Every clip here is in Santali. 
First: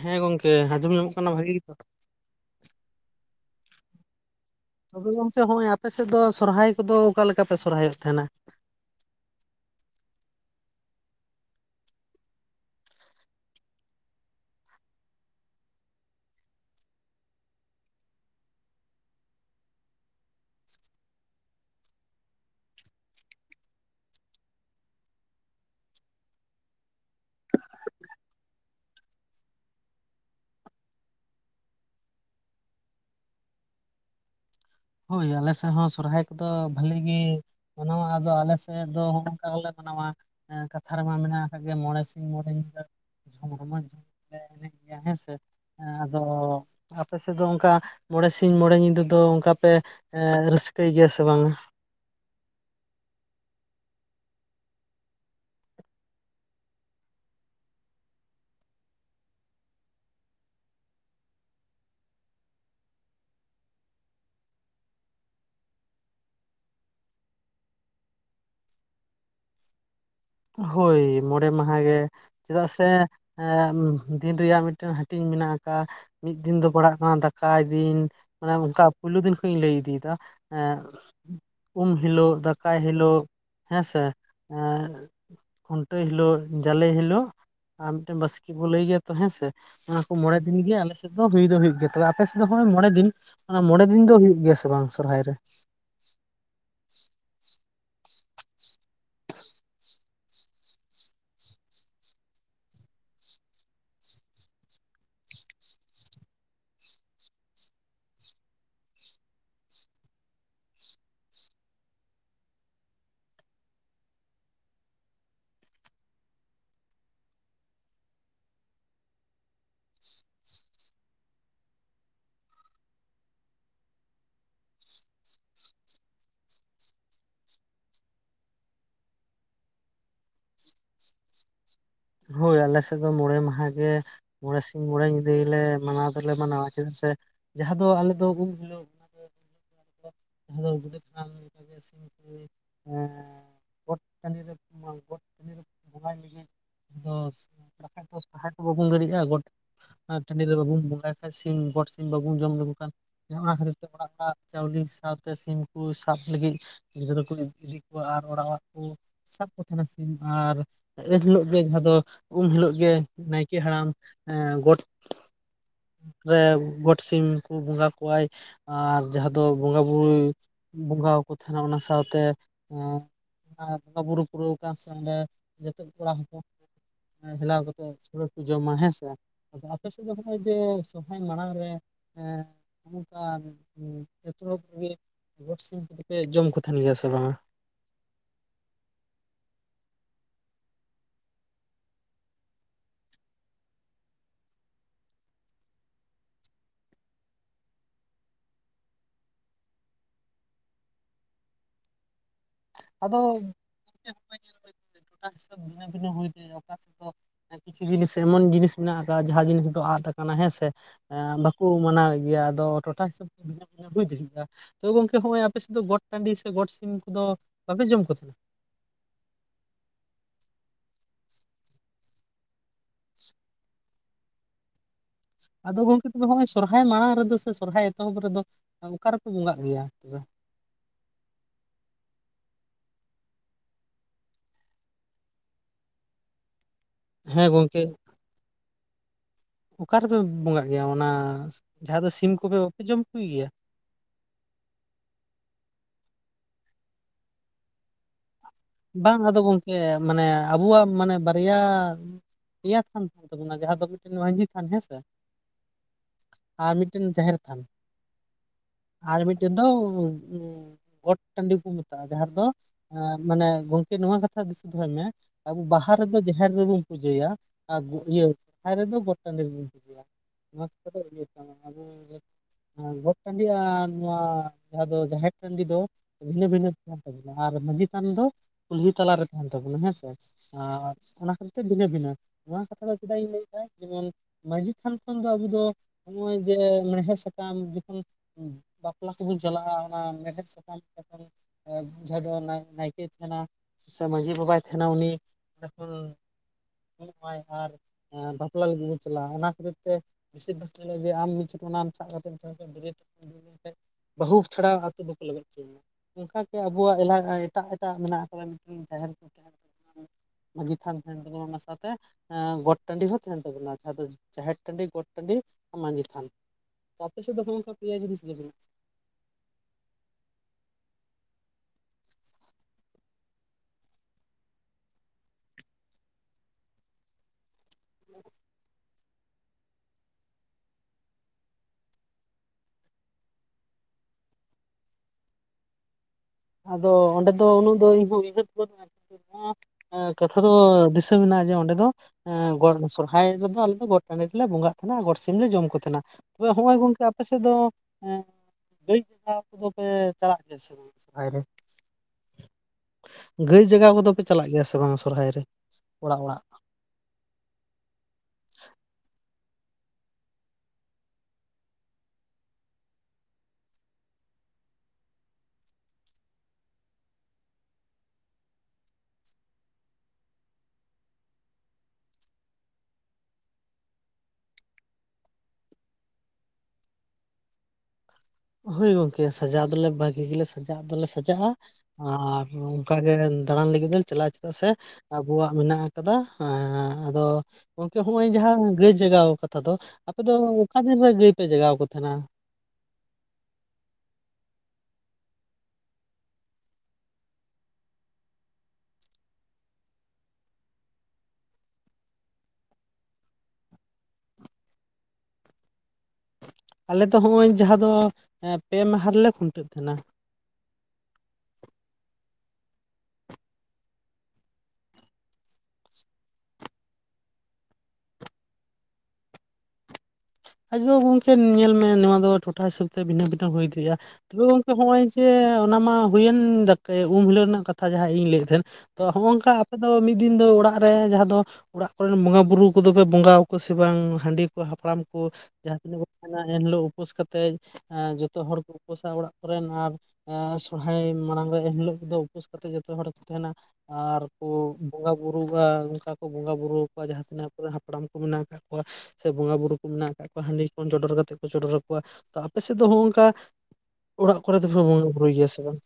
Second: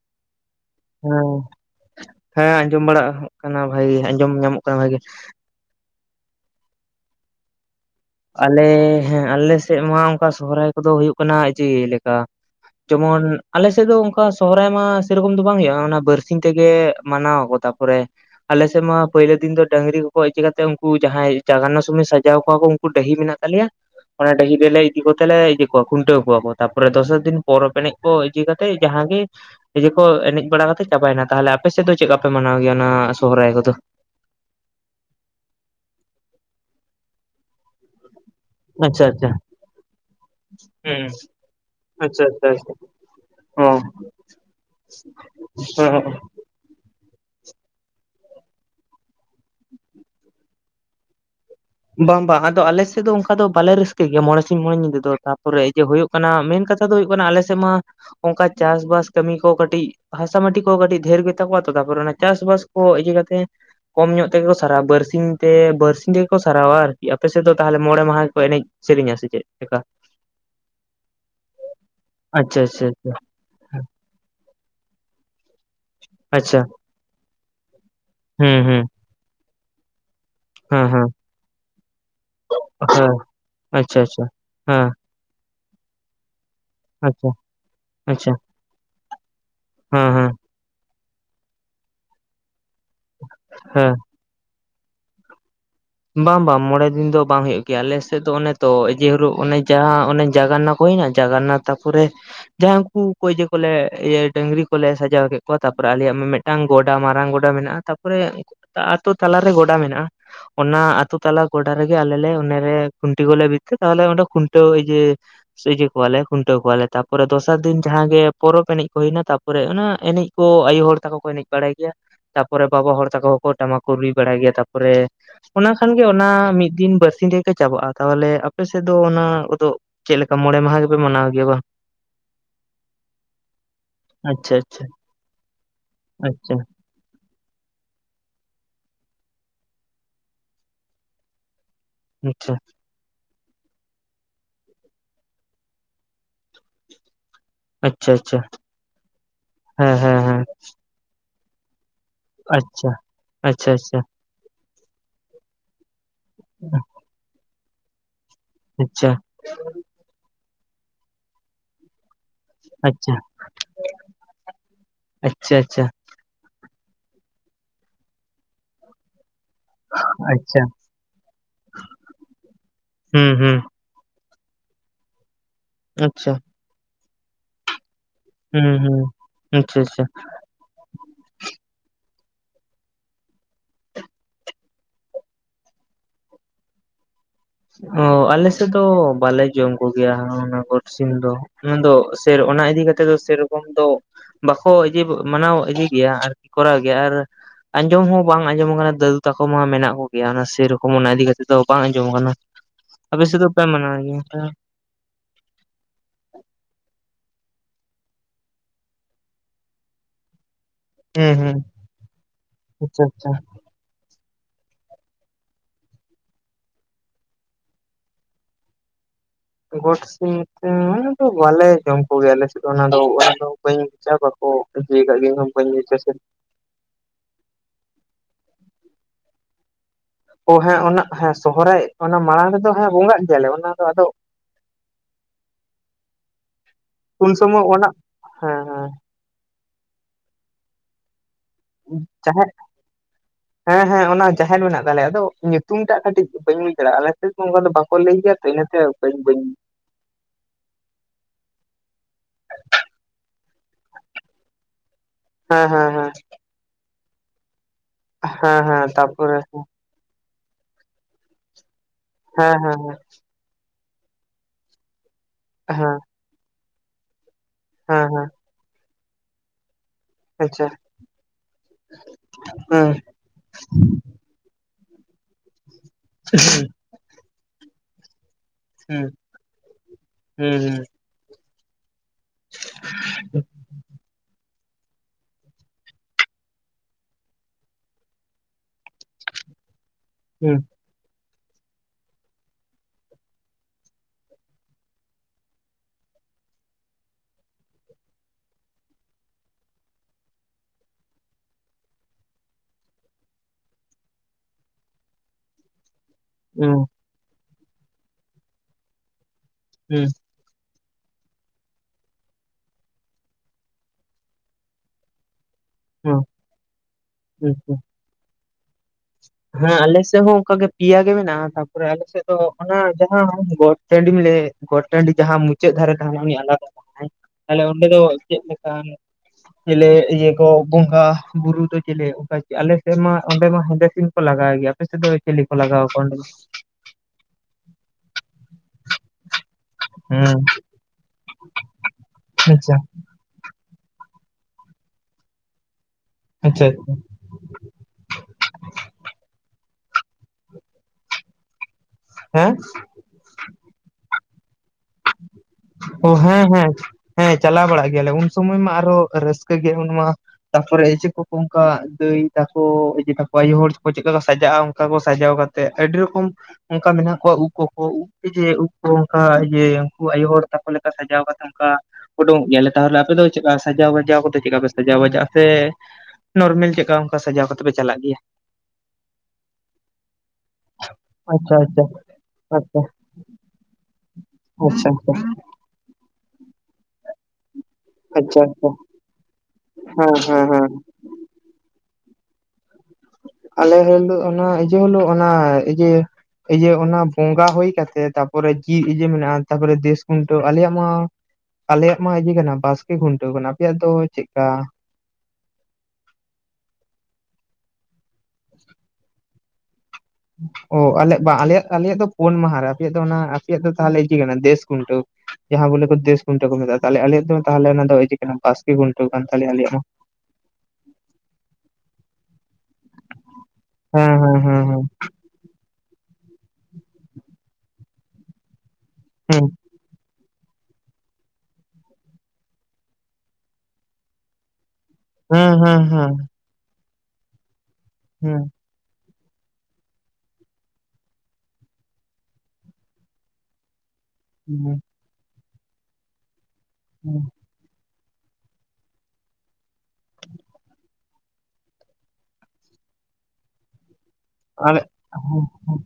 ᱦᱮᱸ ᱜᱚᱝᱠᱮ ᱟᱸᱡᱚᱢ ᱧᱟᱢᱚᱜ ᱦᱮᱸ ᱠᱟᱱᱟ ᱵᱷᱟᱜᱤ ᱜᱮᱛᱚ ᱦᱮᱸ ᱟᱸᱡᱚᱢ ᱵᱟᱲᱟᱜ ᱠᱟᱱᱟ ᱵᱷᱟᱜᱤ ᱜᱮ ᱟᱸᱡᱚᱢ ᱧᱟᱢᱚᱜ ᱠᱟᱱᱟ ᱵᱷᱟᱜᱮ [unintelligible] ᱦᱚᱸᱜ-ᱚᱭ ᱟᱯᱮ ᱥᱮᱫ ᱫᱚ ᱥᱚᱨᱦᱟᱭ ᱠᱚᱫᱚ ᱚᱠᱟ ᱞᱮᱠᱟ ᱯᱮ ᱥᱚᱨᱦᱟᱭᱚᱜᱼᱟ ᱟᱞᱮ ᱦᱮᱸ ᱟᱞᱮ ᱥᱮᱫ ᱢᱟ ᱚᱝᱠᱟ ᱥᱚᱦᱨᱟᱭ ᱠᱚᱫᱚ ᱦᱩᱭᱩᱜ ᱠᱟᱱᱟ ᱡᱮᱫᱮᱠᱟ ᱡᱮᱢᱚᱱ ᱟᱞᱮᱥᱮᱫ ᱫᱚ ᱚᱝᱠᱟ ᱥᱚᱦᱨᱟᱭ ᱢᱟ ᱥᱮᱨᱚᱠᱚᱢ ᱫᱚ ᱵᱟᱝ ᱦᱩᱭᱩᱜᱼᱟ ᱚᱱᱟ ᱵᱟᱨᱥᱤᱧ ᱛᱮᱜᱮ ᱢᱟᱱᱟᱣᱟ‌ ᱠᱚ ᱛᱟᱯᱚᱨᱮ ᱟᱞᱮᱥᱮᱫ ᱢᱟ ᱯᱳᱭᱞᱳ ᱫᱤᱱ ᱫᱚ ᱰᱟᱹᱝᱨᱤ ᱠᱚᱠᱚ ᱪᱤ ᱠᱟᱛᱮᱜ ᱩᱱᱠᱩ ᱡᱟᱦᱟᱸᱭ ᱡᱟᱜᱟᱱᱱᱟ ᱥᱚᱢᱚᱭ ᱥᱟᱡᱟᱣ ᱠᱚᱣᱟ ᱩᱝ ᱰᱟᱹᱦᱤ ᱢᱮᱱᱟᱜ ᱛᱟᱞᱮᱭᱟ ᱚᱱᱟ ᱰᱟᱹᱦᱤ ᱨᱮᱞᱮ ᱤᱫᱤ ᱠᱚᱛᱮᱞᱮ ᱤᱭᱟᱹ ᱠᱚᱣᱟ ᱠᱷᱩᱱᱴᱟᱹᱣ ᱠᱚᱣᱟ ᱠᱚ ᱛᱟᱯᱚᱨᱮ ᱫᱚᱥᱟᱨ ᱫᱤᱱ ᱯᱚᱨᱚᱵᱽ ᱮᱱᱮᱡ ᱠᱚ ᱤᱭᱟᱹ ᱠᱟᱛᱮ ᱡᱟᱦᱟᱸ ᱜᱮ ᱤᱭᱟᱹ ᱠᱚ ᱮᱱᱮᱡ ᱵᱟᱲᱟ ᱠᱟᱛᱮᱜ ᱪᱟᱵᱟᱭᱱᱟ ᱛᱟᱦᱚᱞᱮ ᱟᱯᱮ ᱥᱮᱫ ᱫᱚ ᱪᱮᱫ ᱞᱮᱠᱟ ᱯᱮ ᱢᱟᱱᱟᱣ ᱜᱮᱭᱟ ᱚᱱᱟ ᱥᱚᱦᱚᱨᱟᱭ ᱠᱚᱫᱚ? ᱦᱳᱭ ᱟᱞᱮ ᱥᱮᱫ ᱦᱚᱸ ᱥᱚᱨᱦᱟᱭ ᱠᱚᱫᱚ ᱵᱷᱟᱹᱞᱤ ᱜᱮ ᱢᱟᱱᱟᱣᱟ ᱟᱫᱚ ᱟᱞᱮ ᱛᱮ ᱫᱚ ᱟᱪᱪᱷᱟ ᱟᱪᱪᱷᱟ ᱦᱚᱝᱠᱟ ᱞᱮ ᱢᱟᱱᱟᱣᱟ, ᱠᱟᱛᱷᱟ ᱦᱩᱸ ᱨᱮᱢᱟ ᱢᱮᱱᱟᱜ ᱟᱠᱟᱫ ᱜᱮ ᱢᱚᱬᱮ ᱟᱪᱪᱷᱟ ᱥᱤᱧ ᱟᱪᱪᱷᱟ ᱢᱚᱬᱮ ᱟᱪᱪᱷᱟ ᱧᱤᱫᱟᱹ ᱚ [unintelligible] ᱦᱮᱸ ᱥᱮ ᱦᱮᱸ ᱟᱫᱚ ᱦᱮᱸ ᱟᱯᱮᱥᱮᱫ ᱫᱚ ᱚᱝᱠᱟ ᱢᱚᱬᱮ ᱥᱤᱧ ᱢᱚᱬᱮ ᱧᱤᱫᱟᱹ ᱫᱚ ᱚᱱᱠᱟ ᱯᱮ ᱨᱟᱹᱥᱠᱟᱹᱭ ᱜᱮᱭᱟ ᱥᱮ ᱵᱟᱝ? ᱵᱟᱝ ᱵᱟᱝ ᱟᱫᱚ ᱟᱞᱮᱥ ᱥᱮᱫ ᱫᱚ ᱚᱱᱠᱟ ᱫᱚ ᱵᱟᱞᱮ ᱨᱟᱹᱥᱠᱟᱹ ᱜᱮᱭᱟ ᱢᱚᱬᱮ ᱥᱤᱧ ᱢᱚᱬᱮ ᱧᱤᱫᱟᱹ ᱫᱚ ᱛᱯᱚᱨᱮ ᱤᱭᱟᱹ ᱦᱳᱭᱳᱜ ᱠᱟᱱᱟ ᱢᱮᱱ ᱠᱟᱛᱷᱟ ᱫᱚ ᱦᱩᱭᱩᱜ ᱠᱟᱱᱟ ᱟᱞᱮᱥᱮᱫ ᱢᱟ ᱚᱱᱠᱟ ᱪᱟᱥᱵᱟᱥ ᱠᱟᱹᱢᱤ ᱠᱚ ᱠᱟᱹᱴᱤᱜ ᱦᱟᱥᱟ ᱢᱟᱴᱤ ᱠᱚ ᱠᱟᱹᱴᱤᱡ ᱰᱷᱮᱨ ᱜᱮᱛᱟ ᱠᱚᱣᱟ ᱛᱚ ᱛᱟᱯᱚᱨᱮ ᱚᱱᱟ ᱪᱟᱥᱵᱟᱥ ᱠᱚ ᱤᱫᱤ ᱠᱟᱛᱮᱜ ᱠᱚᱢ ᱧᱚᱜ ᱛᱮᱜᱮᱠᱚ ᱥᱟᱨᱟᱜᱼᱟ ᱵᱟᱨᱥᱤᱧ ᱛᱮ ᱵᱟᱨᱥᱤᱧ ᱛᱮ ᱠᱚ ᱥᱟᱨᱟᱣᱟ ᱟᱨᱠᱤ ᱟᱯᱮ ᱥᱮᱫ ᱫᱚ ᱛᱟᱦᱚᱞᱮ ᱢᱚᱬᱮ ᱢᱟᱦᱟ ᱠᱚ ᱮᱱᱮᱡ ᱥᱮᱨᱮᱧᱟ ᱥᱮ ᱪᱮᱫ ᱮᱠᱟ? ᱦᱳᱭ ᱢᱚᱬᱮ ᱢᱟᱦᱟ ᱜᱮ ᱟᱪᱪᱷᱟ ᱪᱮᱫᱟᱜ ᱥᱮ ᱟᱪᱪᱷᱟ ᱟᱪᱪᱷᱟ ᱮ ᱫᱤᱱ ᱨᱮᱭᱟᱜ ᱢᱤᱫᱴᱮᱱ ᱦᱟᱹᱴᱤᱧ ᱢᱮᱱᱟᱜᱼᱟ᱾ ᱢᱤᱫ ᱫᱤᱱ ᱟᱪᱪᱷᱟ ᱫᱚ ᱯᱟᱲᱟᱜ ᱠᱟᱱᱟ ᱫᱟᱠᱟᱭ ᱫᱤᱱ ᱢᱟᱱᱮ ᱦᱩᱸ ᱦᱩᱸ ᱚᱱᱠᱟ ᱯᱳᱭᱞᱳ ᱫᱤᱱ ᱠᱷᱚᱱ ᱤᱧ ᱞᱟᱹᱭ ᱤᱫᱤᱭᱫᱟ᱾ ᱮ ᱦᱮᱸ ᱦᱮᱸ ᱦᱮᱸ ᱩᱢ ᱦᱤᱞᱳᱜ ᱫᱟᱠᱟᱭ ᱟᱪᱪᱷᱟ ᱦᱤᱞᱳᱜ ᱦᱮᱸᱥᱮ ᱟᱪᱪᱷᱟ ᱮ ᱦᱮᱸ ᱠᱷᱩᱱᱴᱟᱹᱣ ᱦᱤᱞᱳᱜ ᱡᱟᱞᱮ ᱦᱤᱞᱳᱜ ᱟᱪᱪᱷᱟ ᱟᱨ ᱢᱤᱫᱴᱮᱱ ᱟᱪᱪᱷᱟ ᱵᱟᱥᱠᱮ ᱵᱚ ᱞᱟᱹᱭ ᱜᱮᱭᱟ ᱛᱚ ᱦᱮᱸᱥᱮ ᱚᱱᱟ ᱦᱮᱸ ᱠᱚ ᱦᱮᱸ ᱢᱚᱬᱮ ᱫᱤᱱ ᱜᱮ ᱟᱞᱮᱥᱮᱫ ᱫᱚ ᱦᱩᱭ ᱫᱚ ᱦᱩᱭᱩᱜ ᱜᱮᱭᱟ᱾ ᱛᱚᱵᱮ ᱟᱯᱮᱥᱮᱫ ᱫᱚ ᱱᱚᱜᱼᱚᱭ ᱢᱚᱬᱮ ᱫᱤᱱ ᱚᱱᱟ ᱢᱚᱬᱮ ᱦᱮᱸ ᱫᱤᱱ ᱫᱚ ᱦᱩᱭᱩᱜ ᱜᱮᱭᱟ ᱥᱮ ᱵᱟᱝ ᱥᱚᱨᱦᱟᱭ ᱨᱮ? ᱵᱟᱝ ᱵᱟᱝ ᱢᱚᱬᱮ ᱫᱤᱱ ᱫᱚ ᱵᱟᱝ ᱦᱳᱭᱳᱜ ᱜᱮᱭᱟ ᱟᱞᱮᱥᱮᱫ ᱫᱚ ᱚᱱᱮ ᱛᱚ ᱤᱭᱟ. ᱦᱤᱞᱳᱜ ᱚᱱᱮ ᱡᱟᱦᱟᱸ ᱚᱱᱮ ᱡᱟᱜᱟᱱᱱᱟ ᱦᱳᱭᱱᱟ ᱡᱟᱜᱟᱱᱱᱟ ᱛᱟᱯᱚᱨᱮ ᱡᱟᱦᱟᱸ ᱩᱝᱠᱩ ᱠᱚᱭ ᱡᱮ ᱠᱚᱞᱮ ᱰᱟᱹᱝᱨᱤ ᱠᱚᱞᱮ ᱥᱟᱡᱟᱣ ᱠᱮᱜ ᱠᱚᱣᱟ ᱛᱟᱯᱚᱨᱮ ᱟᱞᱮᱭᱟᱜ ᱢᱮ ᱢᱮᱴ ᱢᱤᱫᱴᱟᱝ ᱜᱚᱰᱟ ᱢᱟᱨᱟᱝ ᱜᱚᱰᱟ ᱢᱮᱱᱟᱜᱼᱟ᱾ ᱛᱟᱯᱚᱨᱮ ᱟᱛᱳ ᱛᱟᱞᱟᱨᱮ ᱜᱚᱰᱟ ᱢᱮᱱᱟᱜᱼᱟ᱾ ᱚᱱᱟ ᱟᱛᱳ ᱛᱟᱞᱟ ᱜᱚᱰᱟ ᱨᱮᱜᱮ ᱟᱞᱮ ᱞᱮ ᱚᱱᱮ ᱠᱷᱩᱱᱴᱤ ᱜᱚᱞᱮ ᱵᱤᱫ ᱛᱮ ᱛᱟᱦᱚᱞᱮ ᱚᱸᱰᱮ ᱠᱷᱩᱱᱴᱟᱹᱣ ᱤᱡᱟᱹ ᱥ ᱤᱭᱟ. ᱠᱚᱣᱟᱞᱮ ᱠᱷᱩᱱᱴᱟᱹᱣ ᱠᱚᱣᱟᱞᱮ ᱛᱟᱯᱚᱨᱮ ᱫᱚᱥᱟᱨ ᱫᱤᱱ ᱡᱟᱦᱟᱸᱜ ᱜᱮ ᱯᱚᱨᱚᱵᱽ ᱮᱱᱮᱡ ᱠᱚ ᱦᱩᱭᱱᱟ ᱛᱟᱨᱯᱚᱨᱮ ᱚᱱᱟ ᱮᱱᱮᱡ ᱠᱳ ᱟᱭᱳ ᱦᱚᱲ ᱛᱟᱠᱚ ᱠᱚ ᱮᱱᱮᱡ ᱵᱟᱲᱟᱭ ᱜᱮᱭᱟ᱾ ᱛᱟᱯᱚᱨᱮ ᱵᱟᱵᱟ ᱦᱚᱲ ᱛᱟᱠᱚ ᱦᱚᱸᱠᱚ ᱴᱟᱢᱟᱠ ᱠᱚ ᱨᱩᱭ ᱵᱟᱲᱟᱭ ᱜᱮᱭᱟ ᱛᱟᱯᱚᱨᱮ ᱚᱱᱟ ᱠᱷᱟᱱᱜᱮ ᱚᱱᱟ ᱢᱤᱫ ᱫᱤᱱ ᱵᱟᱨᱥᱤᱧ ᱛᱮᱜᱮ ᱪᱟᱵᱟᱜᱼᱟ, ᱛᱟᱦᱚᱞᱮ ᱟᱯᱮᱥᱮᱫ ᱫᱚ ᱚᱱᱟ ᱫᱚ ᱪᱮᱜ ᱞᱮᱠᱟ ᱢᱚᱬᱮ ᱢᱟᱦᱟ ᱜᱮᱯᱮ ᱢᱟᱱᱟᱣ ᱜᱮᱭᱟ ᱵᱟᱝ? ᱦᱳᱭ ᱟᱞᱮᱥᱮᱫ ᱫᱚ ᱢᱚᱬᱮ ᱢᱟᱦᱟ ᱜᱮ ᱟᱪᱪᱷᱟ ᱢᱚᱬᱮ ᱟᱪᱪᱷᱟ ᱥᱤᱧ ᱢᱚᱬᱮ ᱧᱤᱫᱟᱹᱞᱮ ᱢᱟᱱᱟᱣ ᱫᱚᱞᱮ ᱟᱪᱪᱷᱟ ᱢᱟᱱᱟᱣᱟ ᱪᱮᱫᱟᱜ ᱥᱮ ᱡᱟᱦᱟᱸ ᱫᱚ ᱟᱞᱮ ᱫᱚ ᱩᱢ ᱦᱤᱞᱳᱜ [inaudible] ᱜᱚᱰᱮᱛ ᱦᱟᱲᱟᱢ [unintelligible] ᱥᱤᱢ ᱠᱩᱲᱟ. ᱭ ᱟᱪᱪᱷᱟ ᱮ ᱜᱚᱴ ᱴᱟᱸᱰᱤ ᱨᱮ ᱵᱚᱴ ᱴᱟᱸᱰᱤ ᱨᱮ ᱵᱚᱸᱜᱟᱭ ᱞᱟᱹᱜᱤᱫ ᱟᱫᱚ ᱟᱪᱪᱷᱟ [inaudible] ᱟᱪᱪᱷᱟ ᱥᱟᱦᱟ ᱠᱚ ᱵᱟᱵᱚᱱ ᱫᱟᱲᱮᱭᱟᱜᱼᱟ ᱜᱚᱴ ᱦᱮᱸ ᱦᱮᱸ ᱦᱮᱸ ᱴᱟᱸᱰᱤᱨᱮ ᱵᱟᱵᱚᱱ ᱵᱚᱸᱜᱟᱭ ᱥᱤᱢ ᱜᱚᱴ ᱥᱤᱢ ᱵᱟᱵᱚᱱ ᱡᱚᱢ ᱞᱮᱠᱚ ᱟᱪᱪᱷᱟ ᱠᱷᱟᱱ, ᱚᱱᱟ ᱟᱪᱪᱷᱟ ᱠᱷᱟᱹᱛᱤᱨ ᱛᱮ ᱟᱪᱪᱷᱟ ᱚᱲᱟᱜ ᱚᱲᱟᱜ ᱪᱟᱣᱞᱮ ᱥᱟᱶᱛᱮ ᱥᱤᱢ ᱠᱩ ᱥᱟᱵ ᱞᱟᱹᱜᱤᱜ ᱜᱤᱫᱽᱨᱟᱹ ᱠᱚ ᱤᱫᱤ ᱠᱚᱣᱟ ᱟᱨ ᱚᱲᱟᱜᱟᱜ ᱠᱚ ᱟᱪᱪᱷᱟ ᱥᱟᱵ ᱠᱚ ᱛᱟᱦᱮᱱᱟ ᱥᱤᱢ ᱟᱨ ᱮᱱ ᱦᱤᱞᱳᱜ ᱜᱮ ᱡᱟᱦᱟᱸ ᱫᱚ ᱩᱢ ᱦᱤᱞᱳᱜ ᱜᱮ ᱟᱪᱪᱷᱟ ᱱᱟᱭᱠᱮ ᱦᱟᱲᱟᱢ ᱮ ᱜᱚᱴ ᱟᱪᱪᱷᱟ ᱟᱪᱪᱷᱟ ᱨᱮ ᱜᱚᱴ ᱥᱤᱢ ᱠᱚ ᱵᱚᱸᱜᱟ ᱠᱚᱣᱟᱭ ᱟᱨ ᱡᱟᱦᱟᱸ ᱫᱚ ᱵᱚᱸᱜᱟ ᱵᱩᱨᱩ ᱟᱪᱪᱷᱟ ᱵᱚᱸᱜᱟ ᱟᱠᱚ ᱛᱟᱦᱮᱱᱟ ᱚᱱᱟ ᱥᱟᱶᱛᱮ ᱮᱸ ᱦᱩᱸ ᱦᱩᱸ ᱚᱱᱟ ᱵᱚᱸᱜᱟ ᱵᱩᱨᱩ ᱯᱩᱨᱟᱹᱣ ᱟᱠᱟᱱ ᱥᱮ ᱚᱸᱰᱮ ᱡᱚᱛᱮ ᱠᱚᱲᱟ ᱟᱪᱪᱷᱟ ᱦᱚᱯᱚᱱ ᱦᱮᱞᱟᱣ ᱠᱟᱛᱮ ᱥᱳᱲᱮ ᱦᱩᱸ ᱡᱚᱢᱟ ᱦᱩᱸ ᱦᱮᱸᱥᱮ, ᱟᱫᱚ ᱟᱪᱪᱷᱟ ᱟᱯᱮ ᱟᱪᱪᱷᱟ ᱥᱮᱫ ᱫᱚ ᱡᱮ ᱥᱚᱦᱨᱟᱭ ᱢᱟᱲᱟᱝ ᱨᱮ ᱮ ᱱᱚᱝᱠᱟᱱ ᱮᱛᱚᱦᱚᱵ ᱨᱮ ᱜᱚᱴ ᱥᱤᱢ ᱠᱚᱫᱚᱯᱮ ᱡᱚᱢ ᱠᱚ ᱫᱚ ᱛᱟᱦᱮᱱ ᱜᱮᱭᱟ ᱥᱮ ᱵᱟᱝᱟ? ᱚ ᱟᱞᱮ ᱥᱮᱫ ᱫᱚ ᱵᱟᱞᱮ ᱡᱚᱢ ᱠᱚᱜᱮᱭᱟ ᱚᱱᱟ ᱜᱚᱴ ᱥᱤᱢ ᱫᱚ᱾ ᱚᱱᱟ ᱫᱚ ᱥᱮᱨ ᱚᱱᱟ ᱤᱫᱤ ᱠᱟᱛᱮᱜ ᱫᱚ ᱥᱮᱨᱚᱠᱚᱢ ᱫᱚ ᱵᱟᱠᱚ ᱤᱭᱟᱹ ᱢᱟᱱᱟᱣ ᱤᱫᱤ ᱜᱮᱭᱟ ᱟᱨᱠᱤ ᱠᱚᱨᱟᱣ ᱜᱮᱭᱟ ᱟᱨ ᱟᱸᱡᱚᱢ ᱦᱚᱸ ᱵᱟᱝ ᱟᱸᱡᱚᱢ ᱠᱟᱱᱟ ᱫᱟᱫᱩ ᱛᱟᱠᱚ ᱢᱟ ᱢᱮᱱᱟᱜ ᱠᱚᱜᱮᱭᱟ, ᱚᱱᱟ ᱥᱮᱨᱚᱠᱚᱢ ᱚᱱᱟ ᱤᱫᱤ ᱠᱟᱛᱮᱜ ᱫᱚ ᱵᱟᱝ ᱟᱸᱡᱚᱢ ᱠᱟᱱᱟ᱾ ᱟᱯᱮᱥᱮᱜ ᱫᱚᱯᱮ ᱢᱟᱱᱟᱣ ᱜᱮᱭᱟ [unintelligible] ᱴᱚᱴᱟ ᱦᱤᱥᱟᱹᱵ ᱵᱷᱤᱱᱟᱹ ᱵᱷᱤᱱᱟᱹ ᱦᱳᱭᱫᱟᱲᱮᱭᱟᱜ ᱚᱠᱟ ᱥᱮᱫ ᱫᱚ [inaudible] ᱮ ᱠᱤᱪᱷᱩ ᱡᱤᱱᱤᱥ ᱮᱢᱚᱱ ᱡᱤᱱᱤᱥ ᱢᱮᱱᱟᱜ ᱠᱟᱜᱼᱟ, ᱡᱟᱦᱟᱸ ᱡᱤᱱᱤᱥ ᱫᱚ ᱟᱫ ᱠᱟᱱᱟ ᱦᱮᱸᱥᱮ᱾ ᱦᱩᱸ ᱦᱮᱸ ᱦᱩᱸ ᱵᱟᱠᱚ ᱢᱟᱱᱟᱣᱮᱫ ᱜᱮᱭᱟ ᱟᱫᱚ ᱟᱪᱪᱷᱟ ᱴᱚᱴᱷᱟ ᱦᱤᱥᱟᱹᱵ ᱟᱪᱪᱷᱟ ᱛᱮ ᱦᱩᱭ ᱫᱟᱲᱮᱭᱟᱜᱼᱟ ᱛᱚ ᱜᱚᱝᱠᱮ ᱦᱚᱸᱜ ᱚᱭ ᱟᱯᱮᱥᱮᱫ ᱫᱚ ᱜᱚᱴ ᱴᱟᱺᱰᱤ ᱥᱮ ᱜᱚᱴ ᱥᱤᱢ ᱠᱚᱫᱚ ᱵᱟᱯᱮ ᱡᱚᱢ ᱠᱚᱛᱮ ᱜᱚᱴ ᱥᱤᱢ ᱛᱮ ᱵᱟᱞᱮ ᱡᱚᱢ ᱠᱚᱜᱮᱭᱟ ᱟᱞᱮᱥᱮᱫ ᱫᱚ ᱚᱱᱟᱫᱚ ᱚᱱᱟᱫᱚ ᱵᱟᱹᱧ ᱵᱩᱪᱟ ᱵᱟᱠᱚ ᱟᱫᱚ ᱜᱚᱝᱠᱮ ᱛᱚᱵᱮ [inaudible] ᱦᱚᱸᱜᱼᱚᱭ ᱥᱚᱨᱦᱟᱭ ᱢᱟᱲᱟᱝ ᱨᱮᱫᱚ ᱥᱮ ᱥᱚᱨᱦᱟᱭ ᱮᱛᱚᱦᱚᱵ ᱨᱮᱫᱚ ᱚᱠᱟ ᱨᱮᱯᱮ ᱵᱚᱸᱜᱟᱜ ᱜᱮᱭᱟ ᱛᱚᱵᱮ ᱚ ᱦᱮᱸ ᱚᱱᱟ ᱦᱮᱸ ᱥᱚᱦᱨᱟᱭ ᱚᱱᱟ ᱢᱟᱲᱟᱝ ᱨᱮᱫᱚ ᱦᱮᱸ ᱵᱚᱸᱜᱟᱜ ᱜᱮᱭᱟᱞᱮ ᱚᱱᱟᱫᱚ ᱟᱫᱚ ᱩᱱ ᱦᱮᱸ ᱥᱚᱢᱚᱭ ᱜᱚᱝᱠᱮ ᱚᱱᱟᱜ ᱦᱮᱸ ᱦᱮᱸ ᱚᱠᱟ ᱨᱮᱯᱮ ᱵᱚᱸᱜᱟᱜ ᱜᱮᱭᱟ ᱚᱱᱟ ᱡᱟᱦᱟᱸ ᱫᱚ ᱥᱤᱢ ᱡᱟᱦᱮᱨ ᱠᱚᱯᱮ ᱵᱟᱯᱮ ᱡᱚᱢ ᱠᱚᱜᱮ ᱜᱮᱭᱟ ᱦᱮᱸ ᱦᱮᱸ ᱚᱱᱟ ᱡᱟᱦᱮᱨ ᱢᱮᱱᱟᱜ ᱛᱟᱞᱮᱭᱟ ᱟᱫᱚ ᱧᱩᱛᱩᱢ ᱴᱟᱜ ᱠᱟᱹᱴᱤᱡ ᱵᱟᱹᱧ ᱵᱩᱡ ᱫᱟᱲᱮᱭᱟᱜᱼᱟ ᱟᱞᱮ ᱥᱮᱫ ᱫᱚ ᱚᱱᱟ ᱫᱚ ᱵᱟᱠᱚ ᱞᱟᱹᱭ ᱜᱮᱭᱟ ᱛᱚ ᱤᱱᱟᱹᱛᱮ ᱵᱟᱹᱧ ᱵᱟᱝ ᱟᱫᱚ ᱵᱟᱹᱧ ᱜᱚᱝᱠᱮ ᱢᱟᱱᱮ ᱟᱵᱚᱣᱟᱜ ᱢᱟᱱᱮ ᱵᱟᱨᱭᱟ ᱯᱮᱭᱟ ᱛᱷᱟᱱ ᱛᱟᱦᱮ ᱛᱟᱵᱳᱱᱟ ᱡᱟᱦᱟᱸ ᱫᱚ ᱢᱟᱹᱡᱷᱤ ᱛᱷᱟᱱ ᱦᱮᱸᱥᱮ ᱦᱮᱸ ᱦᱮᱸ ᱦᱮᱸ ᱟᱨ ᱢᱤᱫᱴᱮᱱ ᱡᱟᱦᱮᱨ ᱛᱷᱟᱱ ᱦᱮᱸ ᱦᱮᱸ ᱟᱨ ᱛᱟᱯᱚᱨᱮ ᱢᱤᱫᱴᱮᱱ ᱫᱚ ᱦᱮᱸ ᱜᱚᱴ ᱴᱟᱺᱰᱤ ᱠᱚ ᱢᱮᱛᱟᱜᱼᱟ ᱡᱟᱦᱟᱸ ᱨᱮᱫᱚ ᱦᱮᱸ ᱦᱮᱸ ᱢᱟᱱᱮ ᱜᱚᱢᱠᱮ ᱱᱚᱣᱟ ᱠᱟᱛᱷᱟ ᱫᱤᱥᱟᱹ ᱫᱚᱦᱚᱭ ᱢᱮ ᱟᱵᱚ ᱵᱟᱦᱟ ᱨᱮᱫᱚ ᱡᱟᱦᱮᱨ ᱨᱮᱵᱚᱱ ᱯᱩᱡᱟᱹᱭᱟ ᱟᱨ ᱦᱮᱸ ᱤᱭᱟᱹ ᱦᱮᱸ ᱥᱟᱭ ᱨᱮᱫᱚ ᱜᱚᱴ ᱴᱟᱺᱰᱤ ᱨᱮ ᱯᱩᱡᱟᱹᱜ-ᱟ ᱟᱪᱪᱷᱟ ᱦᱩᱸ [inaudible] ᱜᱚᱴ ᱴᱟᱺᱰᱤ ᱟᱨ ᱱᱚᱣᱟ ᱡᱟᱦᱟᱸ ᱫᱚ ᱡᱟᱦᱮᱨ ᱴᱟᱺᱰᱤ ᱫᱚ ᱵᱷᱤᱱᱟᱹ ᱵᱷᱤᱱᱟᱹ ᱛᱟᱦᱮᱱ ᱛᱟᱵᱚᱱᱟ ᱟᱨ ᱢᱟᱹᱡᱷᱤ ᱛᱷᱟᱱ ᱫᱚ ᱠᱩᱞᱦᱤ ᱦᱩᱸ ᱛᱟᱞᱟᱨᱮ ᱛᱟᱦᱮᱱ ᱛᱟᱵᱚᱱᱟ ᱦᱮᱸᱥᱮ ᱦᱩᱸ ᱟᱨ ᱚᱱᱟ ᱠᱷᱟᱹᱛᱤᱨ ᱛᱮ ᱵᱷᱤᱱᱟᱹ ᱵᱷᱤᱱᱟᱹ ᱱᱚᱣᱟ ᱠᱟᱛᱷᱟ ᱫᱚ ᱪᱮᱫᱟᱜ ᱤᱧ ᱞᱟᱹᱭᱫᱟ ᱡᱮᱢᱚᱱ ᱢᱟᱺᱡᱷᱤ ᱛᱷᱟᱱ ᱠᱷᱚᱱ ᱫᱚ ᱟᱵᱚ ᱫᱚ ᱱᱚᱜ ᱚᱭ ᱡᱮ ᱢᱮᱲᱦᱮᱫ ᱥᱟᱠᱟᱢ ᱡᱚᱠᱷᱚᱱ ᱵᱟᱯᱞᱟ ᱠᱚᱵᱚᱱ ᱪᱟᱞᱟᱜᱼᱟ ᱚᱱᱟ ᱢᱮᱲᱦᱮᱫ ᱦᱩᱸ ᱥᱟᱠᱟᱢ [inaudible] ᱱᱟᱭᱠᱮ ᱛᱟᱦᱮᱱᱟ ᱥᱮ ᱢᱟᱺᱡᱷᱤ ᱵᱟᱵᱟᱭ ᱛᱟᱦᱮᱱᱟ ᱩᱱᱤ ᱚᱸᱰᱮ ᱠᱷᱚᱱ ᱟᱭ ᱟᱨ ᱵᱟᱯᱞᱟ ᱞᱟᱹᱜᱤᱫ ᱵᱚᱱ ᱪᱟᱞᱟᱜᱼᱟ ᱚᱱᱟ ᱠᱷᱟᱹᱛᱤᱨ ᱛᱮ [inaudible] ᱥᱟᱵ ᱠᱟᱛᱮ [inaudible] ᱢᱮᱱᱠᱷᱟᱱ ᱵᱟᱹᱦᱩ ᱪᱷᱟᱲᱟ ᱟᱛᱳ ᱫᱚᱠᱚ [inaudible] ᱚᱱᱠᱟᱜᱮ ᱦᱩᱸ ᱟᱵᱚᱣᱟᱜ [unintelligible] ᱮᱴᱟᱜ ᱮᱴᱟᱜ ᱢᱮᱱᱟᱜ ᱠᱟᱫᱟ ᱢᱤᱫᱴᱮᱱ ᱡᱟᱦᱮᱨ ᱠᱚ ᱛᱟᱦᱮᱸᱱ ᱦᱩᱸ ᱢᱟᱺᱡᱷᱤ ᱛᱷᱟᱱ ᱛᱟᱦᱮᱱ ᱠᱟᱱᱟ ᱚᱱᱟ ᱥᱟᱶᱛᱮ ᱜᱚᱴ ᱴᱟᱺᱰᱤ ᱦᱚᱸ ᱛᱟᱦᱮᱱ ᱛᱟᱵᱚᱱᱟ ᱡᱟᱸᱦᱟ ᱫᱚ ᱡᱟᱦᱮᱨ ᱴᱟᱺᱰᱤ ᱜᱚᱴ ᱴᱟᱺᱰᱤ ᱢᱟᱺᱡᱷᱤ ᱦᱩᱸ ᱛᱷᱟᱱ ᱟᱯᱮ ᱥᱮᱫ ᱫᱚ ᱦᱩᱸ ᱦᱚᱸᱜᱼᱚᱭ ᱦᱩᱸ ᱱᱚᱝᱠᱟ ᱯᱮᱭᱟ ᱡᱤᱱᱤᱥ ᱜᱮ ᱢᱮᱱᱟᱜᱼᱟ ᱦᱮᱸ ᱟᱞᱮᱥᱮᱫ ᱦᱚᱸ ᱚᱱᱠᱟ ᱜᱮ ᱯᱮᱭᱟ ᱜᱮ ᱢᱮᱱᱟᱜᱼᱟ ᱛᱟᱯᱚᱨᱮ ᱟᱞᱮᱥᱮᱫ ᱫᱚ ᱚᱱᱟ ᱡᱟᱦᱟᱸ ᱜᱚᱲ ᱴᱟᱺᱰᱤᱢ ᱞᱟᱹᱭ ᱜᱚᱴ ᱴᱟᱺᱰᱤ ᱡᱟᱦᱟᱸ ᱢᱩᱪᱟᱹᱫ ᱫᱷᱟᱨᱮ ᱛᱟᱦᱮᱱᱟ ᱩᱱᱤ ᱟᱞᱟᱫᱟ ᱛᱟᱦᱮᱱᱟᱭ ᱟᱞᱮ ᱚᱸᱰᱮ ᱫᱚ ᱪᱮᱫ ᱞᱮᱠᱟ [inaudible] ᱪᱮᱞᱮ ᱤᱭᱟᱹ ᱠᱚ ᱵᱚᱸᱜᱟ ᱵᱩᱨᱩ ᱫᱚ ᱪᱮᱞᱮ ᱚᱱᱠᱟ ᱟᱞᱮᱥᱮᱫ ᱢᱟ ᱚᱸᱰᱮ ᱢᱟ ᱦᱮᱸᱫ ᱥᱮᱱ ᱞᱟᱜᱟᱭ ᱜᱮᱭᱟ ᱟᱯᱮᱥᱮᱫ ᱫᱚ ᱪᱮᱞᱮ ᱠᱚ ᱞᱟᱜᱟᱣ ᱠᱚᱣᱟ [inaudible] ᱟᱫᱚ ᱚᱸᱰᱮ ᱫᱚ ᱩᱱᱟᱹᱜ ᱫᱚ ᱤᱧ ᱦᱚ ᱩᱭᱦᱟᱹᱨ [inaudible] ᱦᱮᱸ ᱠᱟᱛᱷᱟ ᱫᱚ ᱫᱤᱥᱟᱹ ᱢᱮᱱᱟᱜᱼᱟ ᱡᱮ ᱚᱸᱰᱮ ᱫᱚ ᱜᱚᱲ ᱟᱪᱪᱷᱟ [unintelligible] [unintelligible] ᱨᱮᱫᱚ ᱟᱞᱮ ᱫᱚ ᱜᱚᱴ ᱴᱟᱺᱰᱤ ᱨᱮᱞᱮ ᱵᱚᱸᱜᱟᱜ ᱛᱟᱦᱮᱱᱟ ᱟᱨ ᱜᱚᱴ ᱥᱤᱢ ᱞᱮ ᱡᱚᱢ ᱠᱚ ᱛᱟᱦᱮᱱᱟ ᱟᱪᱪᱷᱟ ᱦᱚᱸᱜᱼᱚᱭ ᱟᱪᱪᱷᱟ ᱜᱚᱝᱠᱮ ᱟᱯᱮ ᱥᱮᱫ ᱫᱚ ᱜᱟᱹᱭ [inaudible] ᱫᱚᱯᱮ ᱪᱟᱞᱟᱜ ᱜᱮᱭᱟ ᱥᱮ ᱵᱟᱝ ᱟᱨ ᱦᱮᱸ ᱜᱟᱹᱭ ᱡᱟᱜᱟᱣ ᱠᱚᱫᱚ ᱯᱮ ᱪᱟᱞᱟᱜ ᱜᱮᱭᱟ ᱥᱮ ᱵᱟᱝ ᱥᱮ ᱚ ᱦᱮᱸ ᱦᱮᱸ ᱦᱮᱸ ᱪᱟᱞᱟᱣ ᱵᱟᱲᱟᱜ ᱜᱮᱭᱟᱞᱮ ᱩᱱ ᱥᱚᱢᱚᱭ ᱢᱟ ᱟᱨᱚ ᱨᱟᱹᱥᱠᱟᱹ ᱜᱮ ᱩᱱᱢᱟ ᱛᱟᱯᱚᱨᱮ ᱪᱮᱫ ᱠᱚᱠᱚ ᱚᱱᱠᱟ ᱫᱟᱹᱭ ᱛᱟᱠᱚ ᱤᱭᱳ ᱛᱟᱠᱚ ᱟᱭᱳ ᱦᱚᱲ ᱛᱟᱠᱚ ᱪᱮᱫᱠᱟ ᱠᱚ ᱥᱟᱡᱟᱜᱼᱟ ᱚᱱᱠᱟ ᱠᱚ ᱥᱟᱡᱟᱣ ᱠᱟᱛᱮ ᱛᱮ ᱟᱹᱰᱤ ᱨᱚᱠᱚᱢ ᱚᱱᱠᱟ ᱢᱮᱱᱟᱜ ᱠᱚᱣᱟ ᱩᱵ ᱠᱚ ᱠᱚ ᱩᱵ ᱡᱮ ᱩᱵ ᱠᱚ ᱚᱱᱠᱟ ᱤᱭᱟᱹ ᱩᱱᱠᱩ ᱟᱭᱳ ᱦᱚᱲ ᱛᱟᱠᱚ ᱞᱮᱠᱟ ᱥᱟᱡᱟᱣ ᱠᱟᱛᱮ ᱚᱱᱠᱟ ᱩᱰᱩᱝᱚᱜ ᱜᱮᱭᱟᱞᱮ ᱛᱟᱦᱚᱞᱮ ᱟᱯᱮ ᱫᱚ ᱪᱮᱠᱟ ᱥᱟᱡᱟᱣ ᱵᱟᱡᱟᱣ ᱠᱟᱛᱮ ᱪᱮᱫᱠᱟ ᱯᱮ ᱥᱟᱡᱟᱣ ᱵᱟᱡᱟ ᱟᱯᱮ ᱱᱚᱨᱢᱮᱞ ᱪᱮᱫᱠᱟ ᱚᱱᱠᱟ ᱥᱟᱡᱟᱣ ᱠᱟᱛᱮ ᱯᱮ ᱪᱟᱞᱟᱜ ᱜᱮᱭᱟ ᱦᱚᱳᱭ ᱜᱚᱝᱠᱮ ᱥᱟᱡᱟᱣ ᱫᱚᱞᱮ ᱵᱷᱟᱜᱤ ᱜᱮᱞᱮ ᱥᱟᱡᱟᱜ ᱫᱚ ᱞᱮ ᱥᱟᱡᱟᱜᱼᱟ ᱟᱪᱪᱷᱟ ᱟᱪᱪᱷᱟ ᱟᱨ ᱟᱪᱪᱷᱟ ᱚᱱᱠᱟ ᱜᱮ ᱫᱟᱬᱟᱱ ᱞᱟᱹᱜᱤᱫ ᱵᱤᱱ ᱪᱟᱞᱟᱜ ᱪᱮᱫᱟᱜ ᱥᱮ ᱟᱪᱪᱷᱟ ᱟᱵᱚᱣᱟᱜ ᱢᱮᱱᱟᱜ ᱟᱠᱟᱫᱟ ᱟᱫᱚ ᱜᱚᱝᱠᱮ ᱦᱚᱸᱜ ᱚᱭ ᱟᱪᱪᱷᱟ ᱟᱪᱪᱷᱟ ᱟᱪᱪᱷᱟ ᱡᱟᱦᱟᱸ ᱜᱟᱹᱭ ᱡᱟᱜᱟᱣ ᱠᱟᱛᱷᱟ ᱫᱚ ᱦᱮᱸ ᱟᱯᱮ ᱫᱚ ᱦᱮᱸ ᱦᱮᱸ ᱚᱠᱟ ᱫᱤᱱ ᱨᱮ ᱜᱟᱹᱭ ᱯᱮ ᱡᱟᱜᱟᱣ ᱠᱚ ᱛᱟᱦᱮᱸᱱᱟ ᱟᱞᱮ ᱨᱮᱱ ᱫᱚ ᱚᱱᱟ ᱤᱭᱟᱹ ᱦᱤᱞᱳᱜ ᱚᱱᱟ ᱤᱭᱟᱹ ᱤᱭᱟᱹ ᱚᱱᱟ ᱵᱚᱸᱜᱟ ᱦᱩᱭ ᱠᱟᱛᱮᱜ ᱛᱟᱯᱚᱨᱮ ᱡᱮᱤᱭᱟᱹᱢᱮᱱᱟᱜᱼᱟ ᱛᱟᱯᱚᱨᱮ ᱫᱮᱥ ᱠᱷᱩᱱᱴᱟᱹᱣ ᱟᱞᱮᱭᱟᱜ ᱢᱟ ᱟᱞᱮᱭᱟᱜ ᱢᱟ ᱤᱭᱟᱹ ᱠᱟᱱᱟ ᱵᱟᱥᱠᱮ ᱠᱷᱩᱱᱴᱟᱹᱣ ᱠᱟᱱᱟ ᱟᱯᱮᱭᱟᱜ ᱫᱚ ᱪᱮᱫ ᱞᱮᱠᱟ ᱟᱞᱮᱚ ᱫᱚ ᱦᱚᱜᱼᱚᱭ ᱡᱟᱦᱟᱸ ᱫᱚ ᱯᱮ ᱢᱟᱦᱟ ᱨᱮᱞᱮ ᱠᱷᱩᱱᱴᱟᱹᱜ ᱛᱟᱦᱮᱸᱱᱟ ᱚ ᱟᱞᱮᱜ ᱵᱟᱝ ᱟᱞᱮ ᱟᱞᱮᱭᱟᱜ ᱫᱚ ᱯᱩᱱ ᱢᱟᱦᱟᱸ ᱨᱮ ᱟᱯᱮᱭᱟᱜ ᱫᱚ ᱚᱱᱟ ᱟᱯᱮᱭᱟᱜ ᱫᱚ ᱛᱟᱦᱚᱞᱮ ᱤᱭᱟᱹ ᱠᱟᱱᱟ ᱫᱮᱥ ᱠᱷᱩᱱᱴᱟᱹᱣ ᱡᱟᱦᱟᱸ ᱵᱚᱞᱮ ᱠᱚ ᱫᱮᱥ ᱠᱷᱩᱱᱴᱟᱹᱣ ᱠᱚ ᱢᱮᱛᱟᱜ-ᱟ ᱛᱟᱦᱚᱞᱮ ᱟᱞᱮᱭᱟᱜ ᱫᱚ ᱛᱟᱦᱚᱞᱮ ᱚᱱᱟ ᱫᱚ ᱤᱭᱟᱹ ᱠᱟᱱᱟ ᱵᱟᱥᱠᱮ ᱠᱷᱩᱱᱴᱟᱹ ᱠᱟᱱ ᱛᱟᱞᱮᱭᱟ ᱟᱞᱮᱭᱟᱜ ᱢᱟ ᱟᱡᱚ ᱜᱚᱝᱠᱮ ᱧᱮᱞ ᱢᱮ ᱱᱚᱣᱟ ᱫᱚ ᱴᱚᱴᱷᱟ ᱦᱤᱥᱟᱹᱵ ᱛᱮ ᱵᱷᱤᱱᱟᱹ ᱵᱷᱤᱱᱟᱹ ᱦᱩᱭ ᱫᱟᱲᱮᱭᱟᱜᱼᱟ ᱦᱮᱸ ᱦᱮᱸ ᱛᱚᱵᱮ ᱦᱮᱸ ᱜᱚᱝᱠᱮ ᱦᱚᱜ-ᱚᱭ ᱡᱮ ᱚᱱᱟ ᱢᱟ ᱦᱩᱭᱮᱱ ᱫᱟᱠ ᱩᱢ ᱦᱤᱞᱳᱜ ᱨᱮᱱᱟᱜ ᱠᱟᱛᱷᱟ ᱡᱟᱦᱟᱸ ᱤᱧ ᱞᱟᱹᱭᱮᱫ ᱛᱟᱦᱮᱸᱱ ᱛᱚ ᱱᱚᱜ ᱦᱮᱸ ᱱᱚᱝᱠᱟ ᱟᱫᱚ ᱢᱤᱫ ᱫᱤᱱ ᱫᱚ ᱚᱲᱟᱜ ᱨᱮ ᱡᱟᱦᱟᱸ ᱫᱚ ᱚᱲᱟᱜ ᱠᱚᱨᱮᱱ ᱵᱚᱸᱜᱟ ᱵᱩᱨᱩ ᱠᱚᱫᱚ ᱯᱮ ᱵᱚᱸᱜᱟᱚᱣᱟᱠᱚ ᱥᱮ ᱵᱟᱝ ᱦᱟᱺᱰᱤ ᱠᱚ ᱦᱟᱯᱲᱟᱢ ᱠᱚ ᱠᱚ ᱦᱮᱸ ᱦᱮᱸ ᱡᱟᱦᱟᱸ ᱦᱮᱸ ᱛᱤᱱᱟᱹᱜ ᱠᱚ ᱦᱮᱸ ᱛᱟᱦᱮᱸᱱᱟ ᱮᱱᱦᱤᱞᱳᱜ ᱩᱯᱟᱹᱥ ᱠᱟᱛᱮᱫ ᱡᱚᱛᱚ ᱦᱮᱸ ᱦᱚᱲ ᱠᱚ ᱩᱯᱟᱹᱥᱟ ᱚᱲᱟᱜ ᱠᱚᱨᱮᱱ ᱟᱨ ᱥᱚᱨᱦᱟᱭ ᱢᱟᱲᱟᱝ ᱨᱮ ᱮᱱᱦᱤᱞᱳᱜ ᱫᱚ ᱩᱯᱟᱹᱥ ᱠᱟᱛᱮᱫ ᱡᱚᱛᱚ ᱦᱚᱲ ᱠᱚ ᱛᱟᱦᱮᱸᱱᱟ ᱟᱨ ᱠᱚ ᱦᱩᱸ ᱵᱚᱸᱜᱟ ᱵᱩᱨᱩᱜᱼᱟ ᱚᱱᱠᱟ ᱠᱚ ᱵᱚᱸᱜᱟ ᱵᱩᱨᱩ ᱟᱠᱚᱣᱟ ᱦᱩᱸ ᱡᱟᱦᱟᱸᱛᱤᱱᱟᱹᱜ ᱦᱟᱯᱲᱟᱢ ᱠᱚ ᱢᱮᱱᱟᱜ ᱟᱠᱟᱜ ᱠᱚᱣᱟ ᱥᱮ ᱵᱚᱸᱜᱟ ᱵᱩᱨᱩ ᱠᱚ ᱢᱮᱱᱟᱜ ᱠᱟᱜ ᱠᱚᱣᱟ ᱦᱟᱺᱰᱤ ᱠᱷᱚᱱ ᱪᱚᱰᱚᱨ ᱠᱟᱛᱮ ᱠᱚ ᱪᱚᱰᱚᱨ ᱟᱠᱚᱣᱟ ᱛᱚ ᱟᱯᱮ ᱥᱮᱫ ᱫᱚ ᱱᱚᱜᱼᱚ ᱱᱚᱝᱠᱟ ᱚᱲᱟᱜ ᱠᱚᱨᱮ ᱫᱚ ᱟᱞᱮ ᱯᱮ ᱵᱚᱸᱜᱟ ᱵᱩᱨᱩᱭ ᱦᱩᱸ ᱜᱮᱭᱟ ᱥᱮ ᱦᱩᱸ ᱵᱟᱝ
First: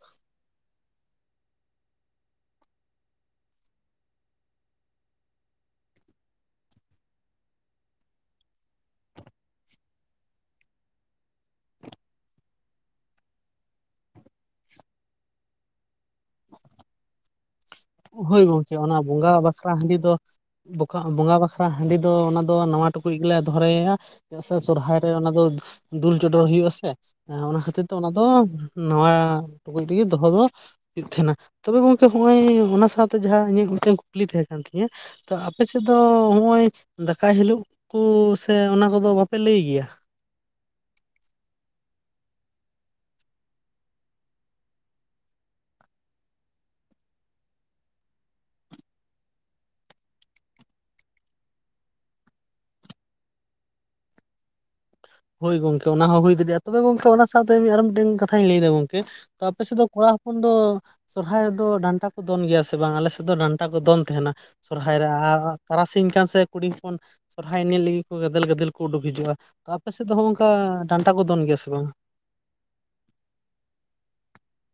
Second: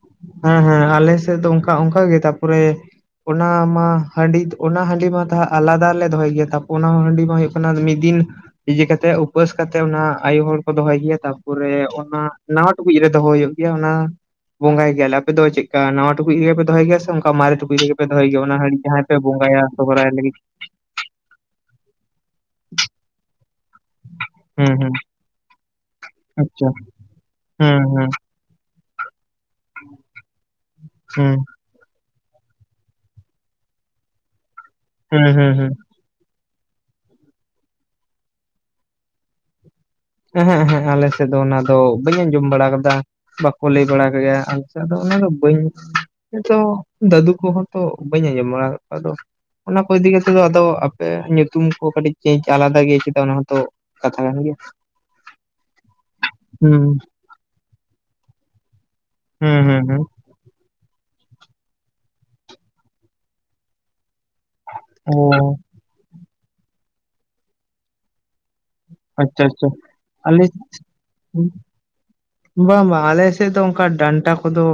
ᱦᱮᱸ ᱦᱮᱸ ᱟᱞᱮ ᱥᱮᱫ ᱫᱚ ᱚᱱᱠᱟ ᱚᱱᱠᱟ ᱜᱮ ᱛᱟᱯᱚᱨᱮ ᱚᱱᱟ ᱢᱟ ᱦᱟᱺᱰᱤ ᱚᱱᱟ ᱦᱟᱺᱰᱤ ᱢᱟ ᱛᱟᱦ ᱟᱞᱟᱫᱟ ᱞᱮ ᱫᱚᱦᱚᱭ ᱜᱮᱭᱟ ᱛᱟᱯᱚᱨ ᱚᱱᱟ ᱦᱟᱺᱰᱤ ᱢᱟ ᱦᱳᱭᱳᱜ ᱠᱟᱱᱟ ᱢᱤᱫ ᱫᱤᱱ ᱤᱡᱟᱹ ᱠᱟᱛᱮ ᱩᱯᱟᱹᱥ ᱠᱟᱛᱮᱜ ᱚᱱᱟ ᱟᱭᱩ ᱦᱚᱲ ᱠᱚ ᱫᱚᱦᱚᱭ ᱜᱮᱭᱟ ᱛᱟᱯᱚᱨᱮ ᱚᱱᱟ ᱱᱟᱣᱟ ᱴᱩᱠᱩᱡ ᱨᱮ ᱫᱚᱦᱚᱭ ᱦᱩᱭᱩᱜ ᱜᱮᱭᱟ ᱚᱱᱟ ᱵᱚᱸᱜᱟᱭ ᱜᱮᱭᱟ ᱞᱮ ᱟᱯᱮ ᱫᱚ ᱪᱮᱫᱠᱟ ᱱᱟᱣᱟ ᱴᱩᱠᱩᱡ ᱨᱮᱜᱮ ᱯᱮ ᱫᱚᱦᱚᱭ ᱜᱮᱭᱟ ᱥᱮ ᱚᱱᱠᱟ ᱢᱟᱨᱮ ᱴᱩᱠ ᱠᱩᱡ ᱨᱮᱜᱮ ᱯᱮ ᱫᱚᱦᱚᱭ ᱦᱳᱭ ᱜᱮᱭᱟ ᱚᱱᱟ ᱜᱚᱝᱠᱮ ᱦᱟᱸᱹᱰᱤ ᱡᱟᱦᱟᱸᱭ ᱯᱮ ᱵᱚᱸᱜᱟ ᱵᱚᱸᱜᱟᱭᱟ ᱵᱟᱠᱷᱨᱟ ᱦᱟᱺᱰᱤ ᱥᱚᱦᱚᱨᱟᱭ ᱫᱚ ᱞᱟᱹᱜᱤᱫ ᱵᱚᱠᱟ ᱵᱚᱸᱜᱟ ᱵᱟᱠᱷᱨᱟ ᱦᱟᱺᱰᱤ ᱫᱚ ᱚᱱᱟ ᱫᱚ ᱱᱟᱣᱟ ᱴᱩᱠᱩᱡ ᱜᱮᱞᱮ ᱫᱚᱦᱨᱟᱭᱟ ᱪᱮᱫᱟᱜ ᱥᱮ ᱦᱩᱸ ᱦᱩᱸ ᱥᱚᱨᱦᱟᱭ ᱨᱮ ᱚᱱᱟ ᱫᱚ ᱫᱩᱞ ᱪᱚᱰᱚᱨ ᱟᱪᱪᱷᱟ ᱦᱩᱭᱩᱜ-ᱟ ᱥᱮ ᱚᱱᱟ ᱠᱷᱟᱹᱛᱤᱨ ᱦᱩᱸ ᱛᱮ ᱚᱱᱟ ᱦᱩᱸ ᱫᱚ ᱱᱟᱣᱟ ᱴᱩᱠᱩᱡ ᱛᱮᱜᱮ ᱫᱚᱦᱚ ᱫᱚ ᱦᱩᱭᱩᱜ ᱛᱟᱦᱮᱸᱱᱟ ᱦᱩᱸ ᱛᱚᱵᱮ ᱜᱚᱝᱠᱮ ᱦᱚᱜ-ᱚᱭ ᱚᱱᱟ ᱥᱟᱶᱛᱮ ᱡᱟᱦᱟᱸ ᱤᱧᱟᱹᱜ ᱜᱚᱝᱠᱮ ᱠᱩᱠᱞᱤ ᱛᱟᱦᱮᱸ ᱠᱟᱱ ᱛᱤᱧᱟᱹ ᱦᱩᱸ ᱦᱩᱸ ᱟᱯᱮ ᱦᱩᱸ ᱥᱮᱫ ᱫᱚ ᱫᱚ ᱦᱚᱜᱼᱚᱭ ᱫᱟᱠᱟᱭ ᱦᱤᱞᱳᱜ ᱠᱚ ᱥᱮ ᱚᱱᱟ ᱠᱚ ᱫᱚ ᱵᱟᱯᱮ ᱞᱟᱹᱭ ᱜᱮᱭᱟ ᱮᱦᱸᱮᱜ ᱮᱦᱮᱸᱜᱸ ᱟᱞᱮ ᱥᱮᱫ ᱫᱚ ᱚᱱᱟ ᱫᱚ ᱵᱟᱹᱧ ᱟᱸᱡᱚᱢ ᱵᱟᱲᱟ ᱟᱠᱟᱫᱟ ᱵᱟᱠᱚ ᱞᱟᱹᱭ ᱵᱟᱲᱟ ᱠᱟᱜ ᱜᱮᱭᱟ ᱟᱞᱮᱥᱮᱫ ᱫᱚ ᱚᱱᱟ ᱫᱚ ᱵᱟᱹᱧ ᱱᱤᱛᱚ ᱫᱟᱹᱫᱩ ᱠᱚ ᱦᱚᱸ ᱛᱚ ᱵᱟᱹᱧ ᱟᱸᱡᱚᱢ ᱵᱟᱲᱟ ᱠᱟᱫ ᱠᱚᱣᱟ ᱟᱫᱚ ᱚᱱᱟ ᱠᱚ ᱤᱫᱤ ᱠᱟᱛᱮ ᱫᱚ ᱟᱫᱚ ᱟᱯᱮ ᱧᱩᱛᱩᱢ ᱠᱚ ᱠᱟᱹᱴᱤᱡ ᱪᱮᱧᱡ ᱟᱞᱟᱫᱟ ᱜᱮᱭᱟ ᱪᱟ ᱚᱱᱟ ᱦᱚᱸᱛᱚ ᱠᱟᱛᱷᱟ ᱠᱟᱱ ᱜᱮᱭᱟ ᱦᱳᱭ ᱜᱚᱝᱠᱮ ᱚᱱᱟ ᱦᱚᱸ ᱦᱩᱭ ᱫᱟᱲᱮᱭᱟᱜᱼᱟ ᱦᱩᱸ ᱛᱚᱵᱮ ᱜᱚᱢᱠᱮ ᱚᱱᱟ ᱥᱟᱶᱛᱮ ᱟᱨᱚ ᱢᱤᱫᱴᱮᱱ ᱠᱟᱛᱷᱟᱧ ᱞᱟᱹᱭ ᱮᱫᱟ ᱜᱚᱝᱠᱮ ᱦᱩᱸ ᱛᱟᱯᱮ ᱥᱮᱫ ᱦᱩᱸ ᱫᱚ ᱦᱩᱸ ᱠᱚᱲᱟ ᱛᱚᱠᱷᱚᱱ ᱫᱚ ᱥᱚᱨᱦᱟᱭ ᱨᱮ ᱫᱚ ᱰᱟᱱᱴᱟ ᱠᱚ ᱫᱚᱱ ᱜᱮᱭᱟ ᱥᱮ ᱵᱟᱝ ᱟᱞᱮ ᱥᱮᱫ ᱫᱚ ᱰᱟᱱᱴᱟ ᱠᱚ ᱫᱚᱱ ᱛᱟᱦᱮᱸᱱᱟ ᱥᱚᱨᱦᱟᱭ ᱨᱮ ᱚ ᱟᱨ ᱛᱟᱨᱟᱥᱤᱧ ᱠᱟᱱ ᱥᱮ ᱠᱩᱲᱤᱧ ᱦᱚᱯᱚᱱ ᱥᱚᱨᱦᱟᱭ ᱧᱮᱞ ᱞᱟᱹᱜᱤᱫ ᱠᱚ ᱜᱟᱫᱮᱞ ᱜᱟᱫᱮᱞ ᱩᱰᱩᱠ ᱦᱤᱡᱩᱜᱼᱟ ᱟᱪᱪᱷᱟ ᱟᱪᱪᱷᱟ ᱟᱯ ᱟᱞᱮ [unintelligible] ᱵᱟᱝ ᱵᱟᱝ ᱟᱞᱮ ᱥᱮᱫ ᱫᱚ ᱚᱱᱠᱟ ᱰᱟᱱᱴᱟ ᱠᱚ ᱫᱚ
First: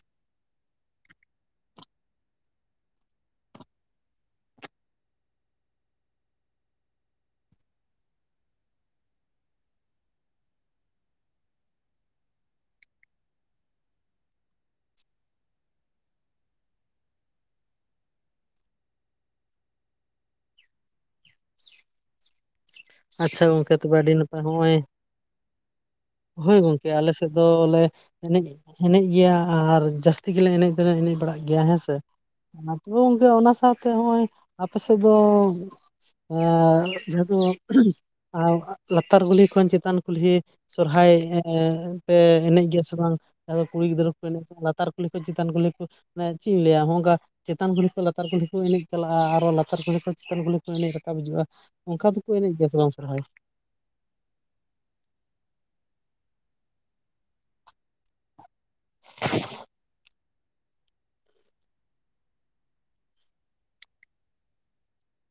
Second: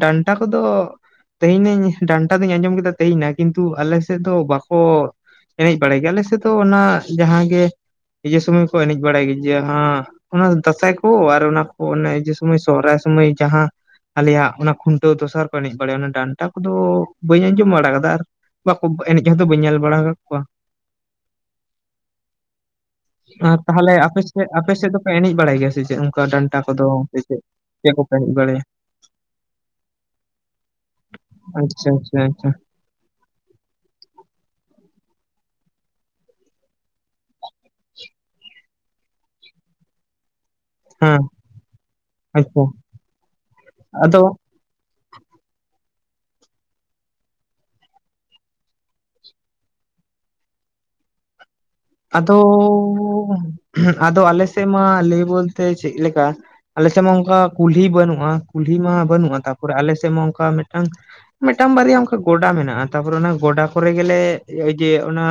ᱰᱟᱱᱴᱟ ᱠᱚ ᱫᱚ ᱛᱮᱦᱤᱧ ᱱᱟᱧ ᱰᱟᱱᱴᱟ ᱫᱩᱧ ᱟᱸᱡᱚᱢ ᱠᱮᱫᱟ ᱛᱮᱦᱮᱧ ᱱᱟ ᱠᱤᱱᱛᱩ ᱟᱞᱮ ᱥᱮᱫ ᱫᱚ ᱵᱟᱠᱚ ᱮᱱᱮᱡ ᱵᱟᱲᱟᱭ ᱜᱮᱭᱟ ᱟᱞᱮ ᱥᱮᱫ ᱛᱚ ᱚᱱᱟ ᱡᱟᱦᱟᱸ ᱜᱮ ᱫᱚᱢᱮ ᱠᱚ ᱮᱱᱮᱡ ᱵᱟᱲᱟᱭ ᱜᱮᱭᱟ ᱡᱟᱦᱟᱸ ᱚᱱᱟ ᱫᱟᱸᱥᱟᱭ ᱠᱚ ᱟᱨ ᱚᱱᱟ ᱠᱚ ᱚᱱᱮ ᱡᱮ ᱥᱚᱢᱚᱭ ᱥᱚᱦᱨᱟᱭ ᱥᱩᱢᱚᱭ ᱡᱟᱦᱟᱸ ᱟᱞᱮᱭᱟᱜ ᱚᱱᱟ ᱠᱷᱩᱱᱴᱟᱹᱣ ᱫᱚᱥᱟᱨ ᱠᱚ ᱮᱱᱮᱡ ᱵᱟᱲᱟᱭᱟ ᱚᱱᱟ ᱰᱟᱱᱴᱟ ᱠᱚᱫᱚ ᱵᱟᱹᱧ ᱟᱸᱡᱚᱢ ᱵᱟᱲᱟ ᱠᱟᱫᱟ ᱟᱨ ᱵᱟᱠᱚ ᱮᱱᱮᱡ ᱦᱚᱸᱛᱚ ᱵᱟᱹᱧ ᱧᱮᱞ ᱵᱟᱲᱟ ᱟᱠᱟᱫ ᱠᱚᱣᱟ ᱟᱪᱪᱷᱟ ᱟᱨ ᱜᱚᱝᱠᱮ ᱛᱟᱦᱚᱞᱮ ᱛᱚᱵᱮ ᱟᱰᱤ ᱟᱯᱮ ᱱᱟᱯᱟᱭ ᱥᱮᱫ ᱟᱯᱮ ᱦᱚᱸᱜᱼᱚᱭ ᱥᱮᱫ ᱫᱚᱯᱮ ᱮᱱᱮᱡ ᱵᱟᱲᱟᱭ ᱜᱮᱭᱟ ᱥᱮ ᱪᱮᱫ ᱚᱝ ᱦᱳᱭ ᱜᱚᱝᱠᱮ ᱟᱞᱮᱥᱮᱫ ᱫᱚᱞᱮ ᱮᱱᱮᱡ ᱮᱱᱮᱡ ᱜᱮᱭᱟ ᱟᱨ ᱡᱟᱥᱛᱤ ᱜᱮᱞᱮ ᱮᱱᱮᱡ ᱫᱚᱞᱮ ᱮᱱᱮᱡ ᱵᱟᱲᱟᱜ ᱜᱮᱭᱟ ᱦᱮᱸ ᱟᱪᱪᱷᱟ ᱥᱮ ᱟᱪᱪᱷᱟ ᱟᱪᱪᱷᱟ ᱜᱚᱝᱠᱮ ᱚᱱᱟ ᱥᱟᱶᱛᱮ ᱱᱚᱜᱼᱚᱭ ᱟᱯᱮ ᱥᱮᱫ ᱫᱚ ᱡᱮᱦᱮᱛᱩ ᱞᱟᱛᱟᱨ ᱜᱩᱞᱤ ᱠᱷᱚᱱ ᱪᱮᱛᱟᱱ ᱠᱩᱞᱦᱤ ᱥᱚᱨᱦᱟᱭ ᱦᱮᱸ ᱯᱮ ᱟᱪᱪᱷᱟ ᱮᱱᱮᱡ ᱜᱮᱭᱟ ᱥᱮ ᱵᱟᱝ ᱟᱫᱚ ᱠᱩᱲᱤ ᱜᱤᱫᱽᱨᱟᱹ ᱠᱚ ᱟᱫᱚ ᱮᱱᱮᱡ ᱞᱟᱛᱟᱨ ᱠᱩᱞᱦᱤ ᱠᱚ ᱪᱮᱛᱟᱱ ᱠᱩᱞᱤ ᱠᱚ ᱢᱟᱱᱮ ᱪᱮᱫ ᱤᱧ ᱞᱟᱹᱭᱟ ᱱᱚᱜ ᱱᱚᱝᱠᱟ ᱪᱮᱛᱟᱱ ᱠᱩᱞᱦᱤ ᱠᱷᱚᱡᱽ ᱞᱟᱛᱟᱨ ᱠᱩᱞᱦᱤ ᱠᱚ ᱮᱱᱮᱡ ᱪᱟᱞᱟᱜᱼᱟ ᱟᱨᱚ ᱞᱟᱛᱟᱨ ᱠᱩᱞᱦᱤ ᱠᱷᱚᱡᱽ ᱪᱮᱛᱟᱱ ᱠᱩᱞᱦᱤ ᱠᱚ ᱮᱱᱮᱡ ᱨᱟᱠᱟᱵ ᱦᱤᱡᱩᱜᱼᱟ ᱚᱱᱠᱟ ᱫᱚᱠᱚ ᱟᱫᱚ ᱮᱱᱮᱡ ᱜᱮᱭᱟ ᱥᱮ ᱵᱟᱝ ᱥᱚᱨᱦᱟᱭ ᱟᱫᱚ ᱟᱞᱮ ᱥᱮᱫ ᱢᱟ ᱞᱟᱹᱭ ᱵᱚᱞᱛᱮ ᱪᱮᱫ ᱞᱮᱠᱟ ᱟᱞᱮ ᱥᱮᱫ ᱢᱟ ᱚᱱᱠᱟ ᱠᱩᱞᱦᱤ ᱵᱟᱹᱱᱩᱜᱼᱟ ᱠᱩᱞᱦᱤ ᱢᱟ ᱵᱟᱹᱱᱩᱜᱼᱟ ᱛᱟᱯᱚᱨᱮ ᱟᱞᱮ ᱥᱮᱫ ᱢᱟ ᱚᱱᱠᱟ ᱢᱤᱫᱴᱟᱝ ᱵᱟᱨᱭᱟ ᱚᱱᱠᱟ ᱜᱚᱰᱟ ᱢᱮᱱᱟᱜᱼᱟ ᱛᱟᱯᱚᱨᱮ ᱚᱱᱟ ᱜᱚᱰᱟ ᱠᱚ ᱨᱮ ᱜᱮ ᱞᱮ ᱤᱡᱟᱹᱭᱟ ᱚᱱᱟ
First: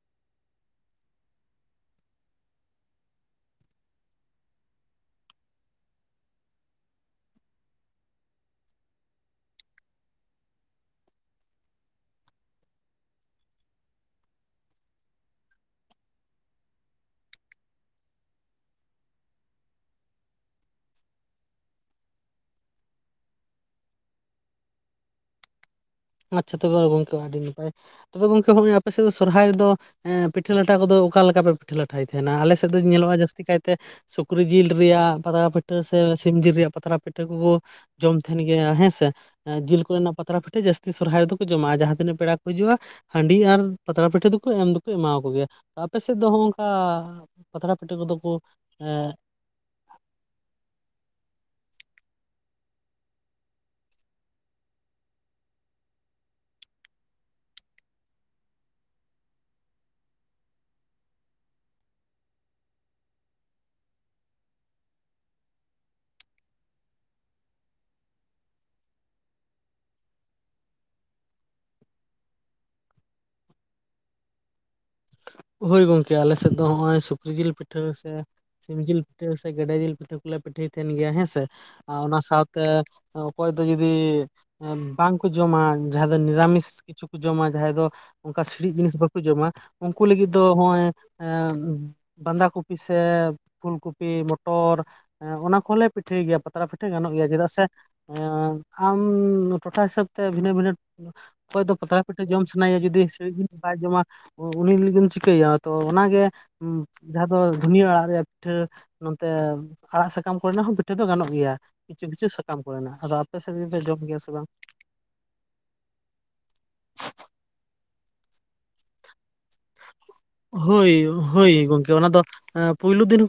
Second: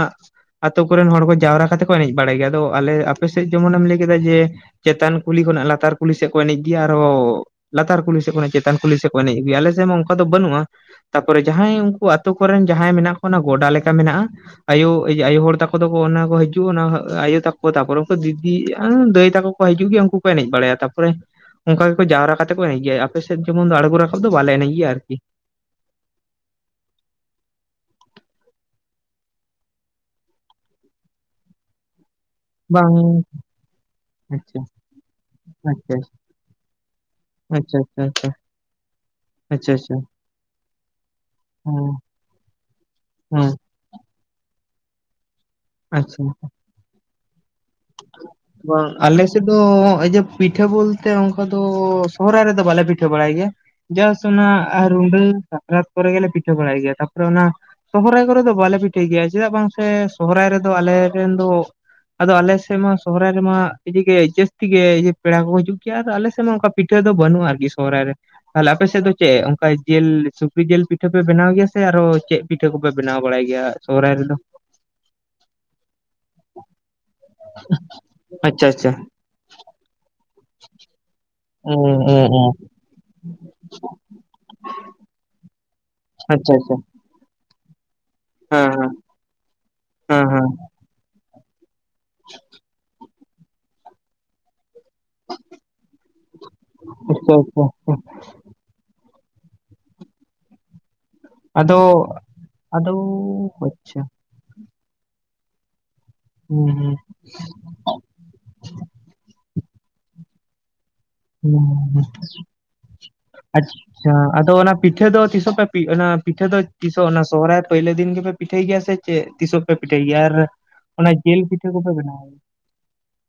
ᱟᱛᱳ ᱠᱚ ᱨᱮᱱ ᱦᱚᱲ ᱠᱚ ᱡᱟᱣᱨᱟ ᱠᱟᱛᱮ ᱠᱚ ᱮᱱᱮᱡ ᱵᱟᱲᱟᱭ ᱜᱮᱭᱟ ᱟᱫᱚ ᱟᱞᱮ ᱟᱯᱮ ᱥᱮᱫ ᱡᱮᱢᱚᱱᱮᱢ ᱞᱟᱹᱭ ᱠᱮᱫᱟ ᱡᱮ ᱪᱮᱛᱟᱱ ᱠᱩᱞᱦᱤ ᱠᱷᱚᱱᱟᱜ ᱞᱟᱛᱟᱨ ᱠᱩᱞᱦᱤ ᱥᱮᱫ ᱠᱚ ᱮᱱᱮᱡ ᱜᱮᱭᱟ ᱟᱨᱦᱚᱸ ᱞᱟᱛᱟᱨ ᱠᱩᱞᱦᱤ ᱥᱮᱫ ᱠᱷᱚᱱᱟᱜ ᱪᱮᱛᱟᱱ ᱠᱩᱞᱦᱤ ᱥᱮᱫ ᱠᱚ ᱮᱱᱮᱡ ᱟᱜᱩᱭᱟ ᱟᱞᱮ ᱥᱮᱫ ᱢᱟ ᱚᱱᱠᱟ ᱫᱚ ᱵᱟᱱᱩᱜᱼᱟ ᱛᱟᱯᱚᱨᱮ ᱡᱟᱸᱦᱟᱸᱭ ᱩᱱᱠᱩ ᱟᱛᱳ ᱠᱚᱨᱮᱱ ᱡᱟᱸᱦᱟᱸᱭ ᱢᱮᱱᱟᱜ ᱠᱚ ᱚᱱᱟ ᱜᱚᱰᱟ ᱞᱮᱠᱟ ᱢᱮᱱᱟᱜᱼᱟ ᱟᱭᱳ ᱟᱭᱳ ᱦᱚᱲ ᱛᱟᱠᱚ ᱫᱚᱠᱚ ᱚᱱᱟ ᱦᱤᱡᱩᱜ ᱚᱱᱟ ᱟᱭᱳ ᱛᱟᱠᱚ ᱛᱟᱯᱚᱨᱮ ᱩᱱᱠᱩ ᱫᱤᱫᱤ ᱫᱟᱹᱭ ᱛᱟᱠᱚ ᱠᱚ ᱦᱤᱡᱩᱜ ᱜᱮᱭᱟ ᱩᱱᱠᱩ ᱠᱚ ᱮᱱᱮᱡ ᱵᱟᱲᱟᱭᱟ ᱛᱟᱯᱚᱨᱮ ᱚᱱᱠᱟ ᱜᱮᱠᱚ ᱡᱟᱣᱨᱟ ᱠᱟᱛᱮ ᱠᱚ ᱮᱱᱮᱡ ᱜᱮᱭᱟ ᱟᱯᱮ ᱥᱮᱫ ᱡᱮᱢᱚᱱ ᱟᱬᱜᱚ ᱨᱟᱠᱟᱵ ᱫᱚ ᱵᱟᱞᱮ ᱮᱱᱮᱡ ᱜᱮᱭᱟ ᱟᱨᱠᱤ ᱟᱪᱪᱷᱟ ᱛᱚᱵᱮ ᱜᱚᱢᱠᱮ ᱟᱰᱤ ᱱᱟᱯᱟᱭ ᱛᱚᱵᱮ ᱜᱚᱝᱠᱮ ᱦᱚᱸᱜᱼᱚᱭ ᱟᱯᱮ ᱥᱮᱫ ᱫᱚ ᱥᱚᱨᱦᱟᱭ ᱨᱮᱫᱚ ᱯᱤᱴᱷᱟᱹ ᱞᱟᱴᱷᱟ ᱠᱚᱫᱚ ᱚᱠᱟ ᱞᱮᱠᱟ ᱯᱮ ᱯᱤᱴᱷᱟᱹ ᱞᱟᱴᱷᱟᱭ ᱛᱟᱦᱮᱱᱟ ᱟᱞᱮ ᱥᱮᱫ ᱫᱚ ᱧᱮᱞᱚᱜᱼᱟ ᱵᱟᱝ ᱡᱟᱥᱛᱤ ᱠᱟᱭᱛᱮ ᱥᱩᱠᱨᱤ ᱟᱪᱪᱷᱟ ᱡᱤᱞ ᱨᱮᱭᱟᱜ ᱯᱟᱛᱲᱟ ᱯᱤᱴᱷᱟᱹ ᱟᱪᱪᱷᱟ ᱥᱮ ᱥᱤᱢ ᱡᱤᱞ ᱨᱮᱭᱟᱜ ᱯᱟᱛᱲᱟ ᱯᱤᱴᱷᱟᱹ ᱠᱩᱠᱩ ᱟᱪᱪᱷᱟ ᱟᱪᱪᱷᱟ ᱡᱚᱢ ᱟᱪᱪᱷᱟ ᱛᱟᱦᱮᱱ ᱜᱮᱭᱟ ᱦᱮᱸᱥᱮ ᱟᱪᱪᱷᱟ ᱡᱤᱞ ᱟᱪᱪᱷᱟ ᱠᱚᱨᱮᱱᱟᱜ ᱯᱟᱛᱲᱟ ᱯᱤᱴᱷᱟᱹ ᱡᱟᱥᱛᱤ ᱥᱚᱨᱦᱟᱭ ᱨᱮᱫᱚ ᱠᱚ ᱡᱚᱢᱟ ᱟᱨ ᱡᱟᱸᱦᱟᱸ ᱦᱮᱸ ᱛᱤᱱᱟᱹᱜ ᱯᱮᱲᱟ ᱠᱚ ᱦᱤᱡᱩᱜᱼᱟ ᱦᱟᱺᱰᱤ ᱦᱮᱸ ᱟᱨ ᱯᱟᱛᱲᱟ ᱯᱤᱴᱷᱟᱹ ᱫᱚᱠᱚ ᱮᱢ ᱫᱚᱠᱚ ᱮᱢᱟᱣᱟ ᱠᱚ ᱜᱮᱭᱟ ᱟᱯᱮ ᱥᱮᱫ ᱟᱪᱪᱷᱟ ᱫᱚ ᱦᱚᱸᱜᱼᱚ ᱚᱝᱠᱟ ᱯᱟᱛᱲᱟ ᱯᱤᱴᱷᱟᱹ ᱠᱚᱫᱚ ᱠᱩ ᱵᱟᱝ ᱟᱞᱮᱥ ᱥᱮᱫ ᱫᱚ ᱚᱭᱡᱮ ᱯᱤᱴᱷᱟᱹ ᱵᱚᱞᱛᱮ ᱚᱱᱠᱟ ᱫᱚ ᱥᱚᱦᱚᱨᱟᱭ ᱨᱮᱫᱚ ᱵᱟᱞᱮ ᱯᱤᱴᱷᱟᱹ ᱵᱟᱲᱟᱭ ᱜᱮᱭᱟ ᱡᱟᱥ ᱚᱱᱟ ᱨᱩᱸᱰᱟᱹ ᱥᱟᱠᱨᱟᱛ ᱠᱚᱨᱮ ᱜᱮᱞᱮ ᱯᱤᱴᱷᱟᱹ ᱵᱟᱲᱟᱭ ᱜᱮᱭᱟ ᱛᱟᱯᱚᱨᱮ ᱚᱱᱟ ᱥᱚᱦᱨᱟᱭ ᱠᱚᱨᱮ ᱫᱚ ᱵᱟᱞᱮ ᱯᱤᱴᱷᱟᱹᱭ ᱜᱮᱭᱟ ᱪᱮᱫᱟᱜ ᱵᱟᱝ ᱥᱮ ᱥᱚᱦᱨᱟᱭ ᱨᱮᱫᱚ ᱟᱞᱮᱨᱮᱱ ᱫᱚ ᱟᱫᱚ ᱟᱞᱮᱥ ᱥᱮ ᱢᱟ ᱥᱚᱦᱚᱨᱟᱭ ᱨᱮᱢᱟ ᱤᱭᱟᱹ ᱜᱮ ᱡᱟᱥᱛᱤ ᱜᱮ ᱤᱭᱟᱹ ᱯᱮᱲᱟ ᱠᱚ ᱦᱤᱡᱩᱜ ᱜᱮᱭᱟ ᱟᱞᱮ ᱥᱮᱫ ᱢᱟ ᱚᱝᱠᱟ ᱯᱤᱴᱷᱟᱹ ᱫᱚ ᱵᱟᱱᱩᱜᱼᱟ ᱟᱨᱠᱤ ᱥᱚᱨᱦᱟᱭ ᱨᱮ ᱛᱟᱦᱞᱮ ᱟᱯᱮ ᱥᱮᱫ ᱫᱚ ᱪᱮᱫ ᱚᱱᱠᱟ ᱡᱤᱞ ᱥᱩᱠᱨᱤ ᱡᱤᱞ ᱯᱤᱴᱷᱟᱹ ᱯᱮ ᱵᱮᱱᱟᱣ ᱜᱮᱭᱟ ᱥᱮ ᱟᱨᱚ ᱪᱮᱫ ᱯᱤᱴᱷᱟᱹ ᱠᱚᱯᱮ ᱵᱮᱱᱟᱣ ᱵᱟᱲᱟᱭ ᱜᱮᱭᱟ ᱥᱚᱦᱨᱟᱭ ᱨᱮᱫᱚ ᱦᱳᱭ ᱜᱚᱝᱠᱮ ᱟᱞᱮ ᱥᱮᱫ ᱫᱚ ᱱᱚᱜᱼᱚᱭ ᱥᱩᱠᱨᱤ ᱡᱤᱞ ᱯᱤᱴᱷᱟᱹ ᱥᱮ ᱟᱪᱪᱷᱟ ᱥᱤᱢ ᱟᱪᱪᱷᱟ ᱡᱤᱞ ᱯᱤᱴᱷᱟᱹ ᱥᱮ ᱜᱮᱰᱮ ᱡᱤᱞ ᱯᱤᱴᱷᱟᱹ ᱠᱚᱞᱮ ᱯᱤᱴᱷᱟᱹᱭ ᱛᱟᱦᱮᱱ ᱜᱮᱭᱟ ᱦᱮᱸᱥᱮ ᱚ ᱚ ᱚᱱᱟ ᱚ ᱥᱟᱶᱛᱮ ᱚᱠᱚᱭ ᱫᱚ ᱡᱩᱫᱤ ᱵᱟᱝᱠᱚ ᱡᱚᱢᱟ ᱡᱟᱸᱦᱟᱸ ᱫᱚ ᱟᱪᱪᱷᱟ ᱱᱤᱨᱟᱢᱤᱥ ᱟᱪᱪᱷᱟ ᱠᱤᱪᱷᱩ ᱡᱚᱢᱟ ᱡᱟᱸᱦᱟᱸᱭ ᱫᱚ ᱚᱱᱠᱟ ᱦᱮᱸ ᱥᱤᱲᱤᱡ ᱦᱮᱸ ᱡᱤᱱᱤᱥ ᱵᱟᱠᱩ ᱡᱚᱢᱟ ᱩᱱᱠᱩ ᱦᱮᱸ ᱞᱟᱜᱤᱫ ᱫᱚ ᱦᱮᱸ ᱱᱚᱜᱼᱚᱭ ᱵᱟᱸᱫᱷᱟ ᱠᱚᱯᱤ ᱥᱮ ᱯᱷᱩᱞ ᱠᱚᱯᱤ ᱢᱚᱴᱚᱨ ᱚᱱᱟ ᱠᱚᱞᱮ ᱯᱤᱴᱷᱟᱹᱭ ᱜᱮᱭᱟ ᱯᱟᱛᱲᱟ ᱯᱤᱴᱷᱟᱹ ᱜᱟᱱᱚᱜ ᱜᱮᱭᱟ ᱟᱪᱪᱷᱟ ᱪᱮᱫᱟᱜ ᱟᱪᱪᱷᱟ ᱥᱮ ᱟᱪᱪᱷᱟ ᱟᱢ ᱴᱚᱴᱷᱟ ᱦᱤᱥᱟᱹᱵ ᱛᱮ ᱵᱷᱤᱱᱟᱹ ᱵᱷᱤᱱᱟᱹ ᱚᱠᱚᱭ ᱫᱚ ᱟᱫᱚ ᱯᱟᱛᱲᱟ ᱯᱤᱴᱷᱟᱹ ᱡᱚᱢ ᱥᱟᱱᱟᱭ ᱮᱭᱟ ᱟᱫᱚ ᱡᱩᱫᱤ ᱥᱤᱲᱤᱡ ᱡᱤᱱᱤᱥ ᱵᱟᱭ ᱡᱚᱢᱟ ᱟᱪᱪᱷᱟ ᱩᱱᱤ ᱞᱟᱹᱜᱤᱢ ᱪᱤᱠᱟᱹᱮᱭᱟ ᱛᱚ ᱚᱱᱟᱜᱮ ᱦᱩᱸ ᱡᱟᱸᱦᱟᱸ ᱫᱚ ᱫᱷᱩᱱᱤᱭᱟᱹ ᱟᱲᱟᱜ ᱨᱮᱭᱟᱜ ᱯᱤᱴᱷᱟᱹ ᱱᱚᱛᱮ ᱟᱲᱟᱜ ᱥᱟᱠᱟᱢ ᱠᱚᱨᱮᱱᱟᱜ ᱦᱚᱸ ᱯᱤᱴᱷᱟᱹ ᱫᱚ ᱜᱟᱱᱚᱜ ᱦᱩᱸ ᱜᱮᱭᱟ ᱦᱩᱸ ᱠᱤᱪᱷᱩ ᱦᱩᱸ ᱠᱤᱪᱷᱩ ᱥᱟᱠᱟᱢ ᱠᱚᱨᱮᱱᱟᱜ ᱟᱫᱚ ᱟᱯᱮ ᱥᱮᱫ ᱯᱮ ᱡᱚᱢ ᱟᱪᱪᱷᱟ ᱜᱮᱭᱟ ᱥᱮ ᱵᱟᱝ ᱟᱫᱚ ᱚᱱᱟ ᱯᱤᱴᱷᱟᱹ ᱫᱚ ᱛᱤᱥᱚᱜ ᱯᱮ ᱯᱤ ᱚᱱᱟ ᱯᱤᱴᱷᱟᱹ ᱫᱚ ᱛᱤᱥᱚ ᱚᱱᱟ ᱥᱚᱦᱚᱨᱟᱭ ᱯᱳᱭᱞᱳ ᱫᱤᱱ ᱜᱮᱯᱮ ᱯᱤᱴᱷᱟᱹᱭ ᱜᱮᱭᱟ ᱥᱮ ᱪᱮᱜ ᱛᱤᱥᱚ ᱯᱮ ᱯᱤᱴᱷᱟᱹᱭ ᱜᱮᱭᱟ ᱟᱨ ᱚᱱᱟ ᱡᱤᱞ ᱯᱤᱴᱷᱟᱹ ᱠᱚᱯᱮ ᱵᱮᱱᱟᱣᱭᱟ ᱯᱳᱭᱞᱳ ᱫᱤᱱ ᱦᱩᱸ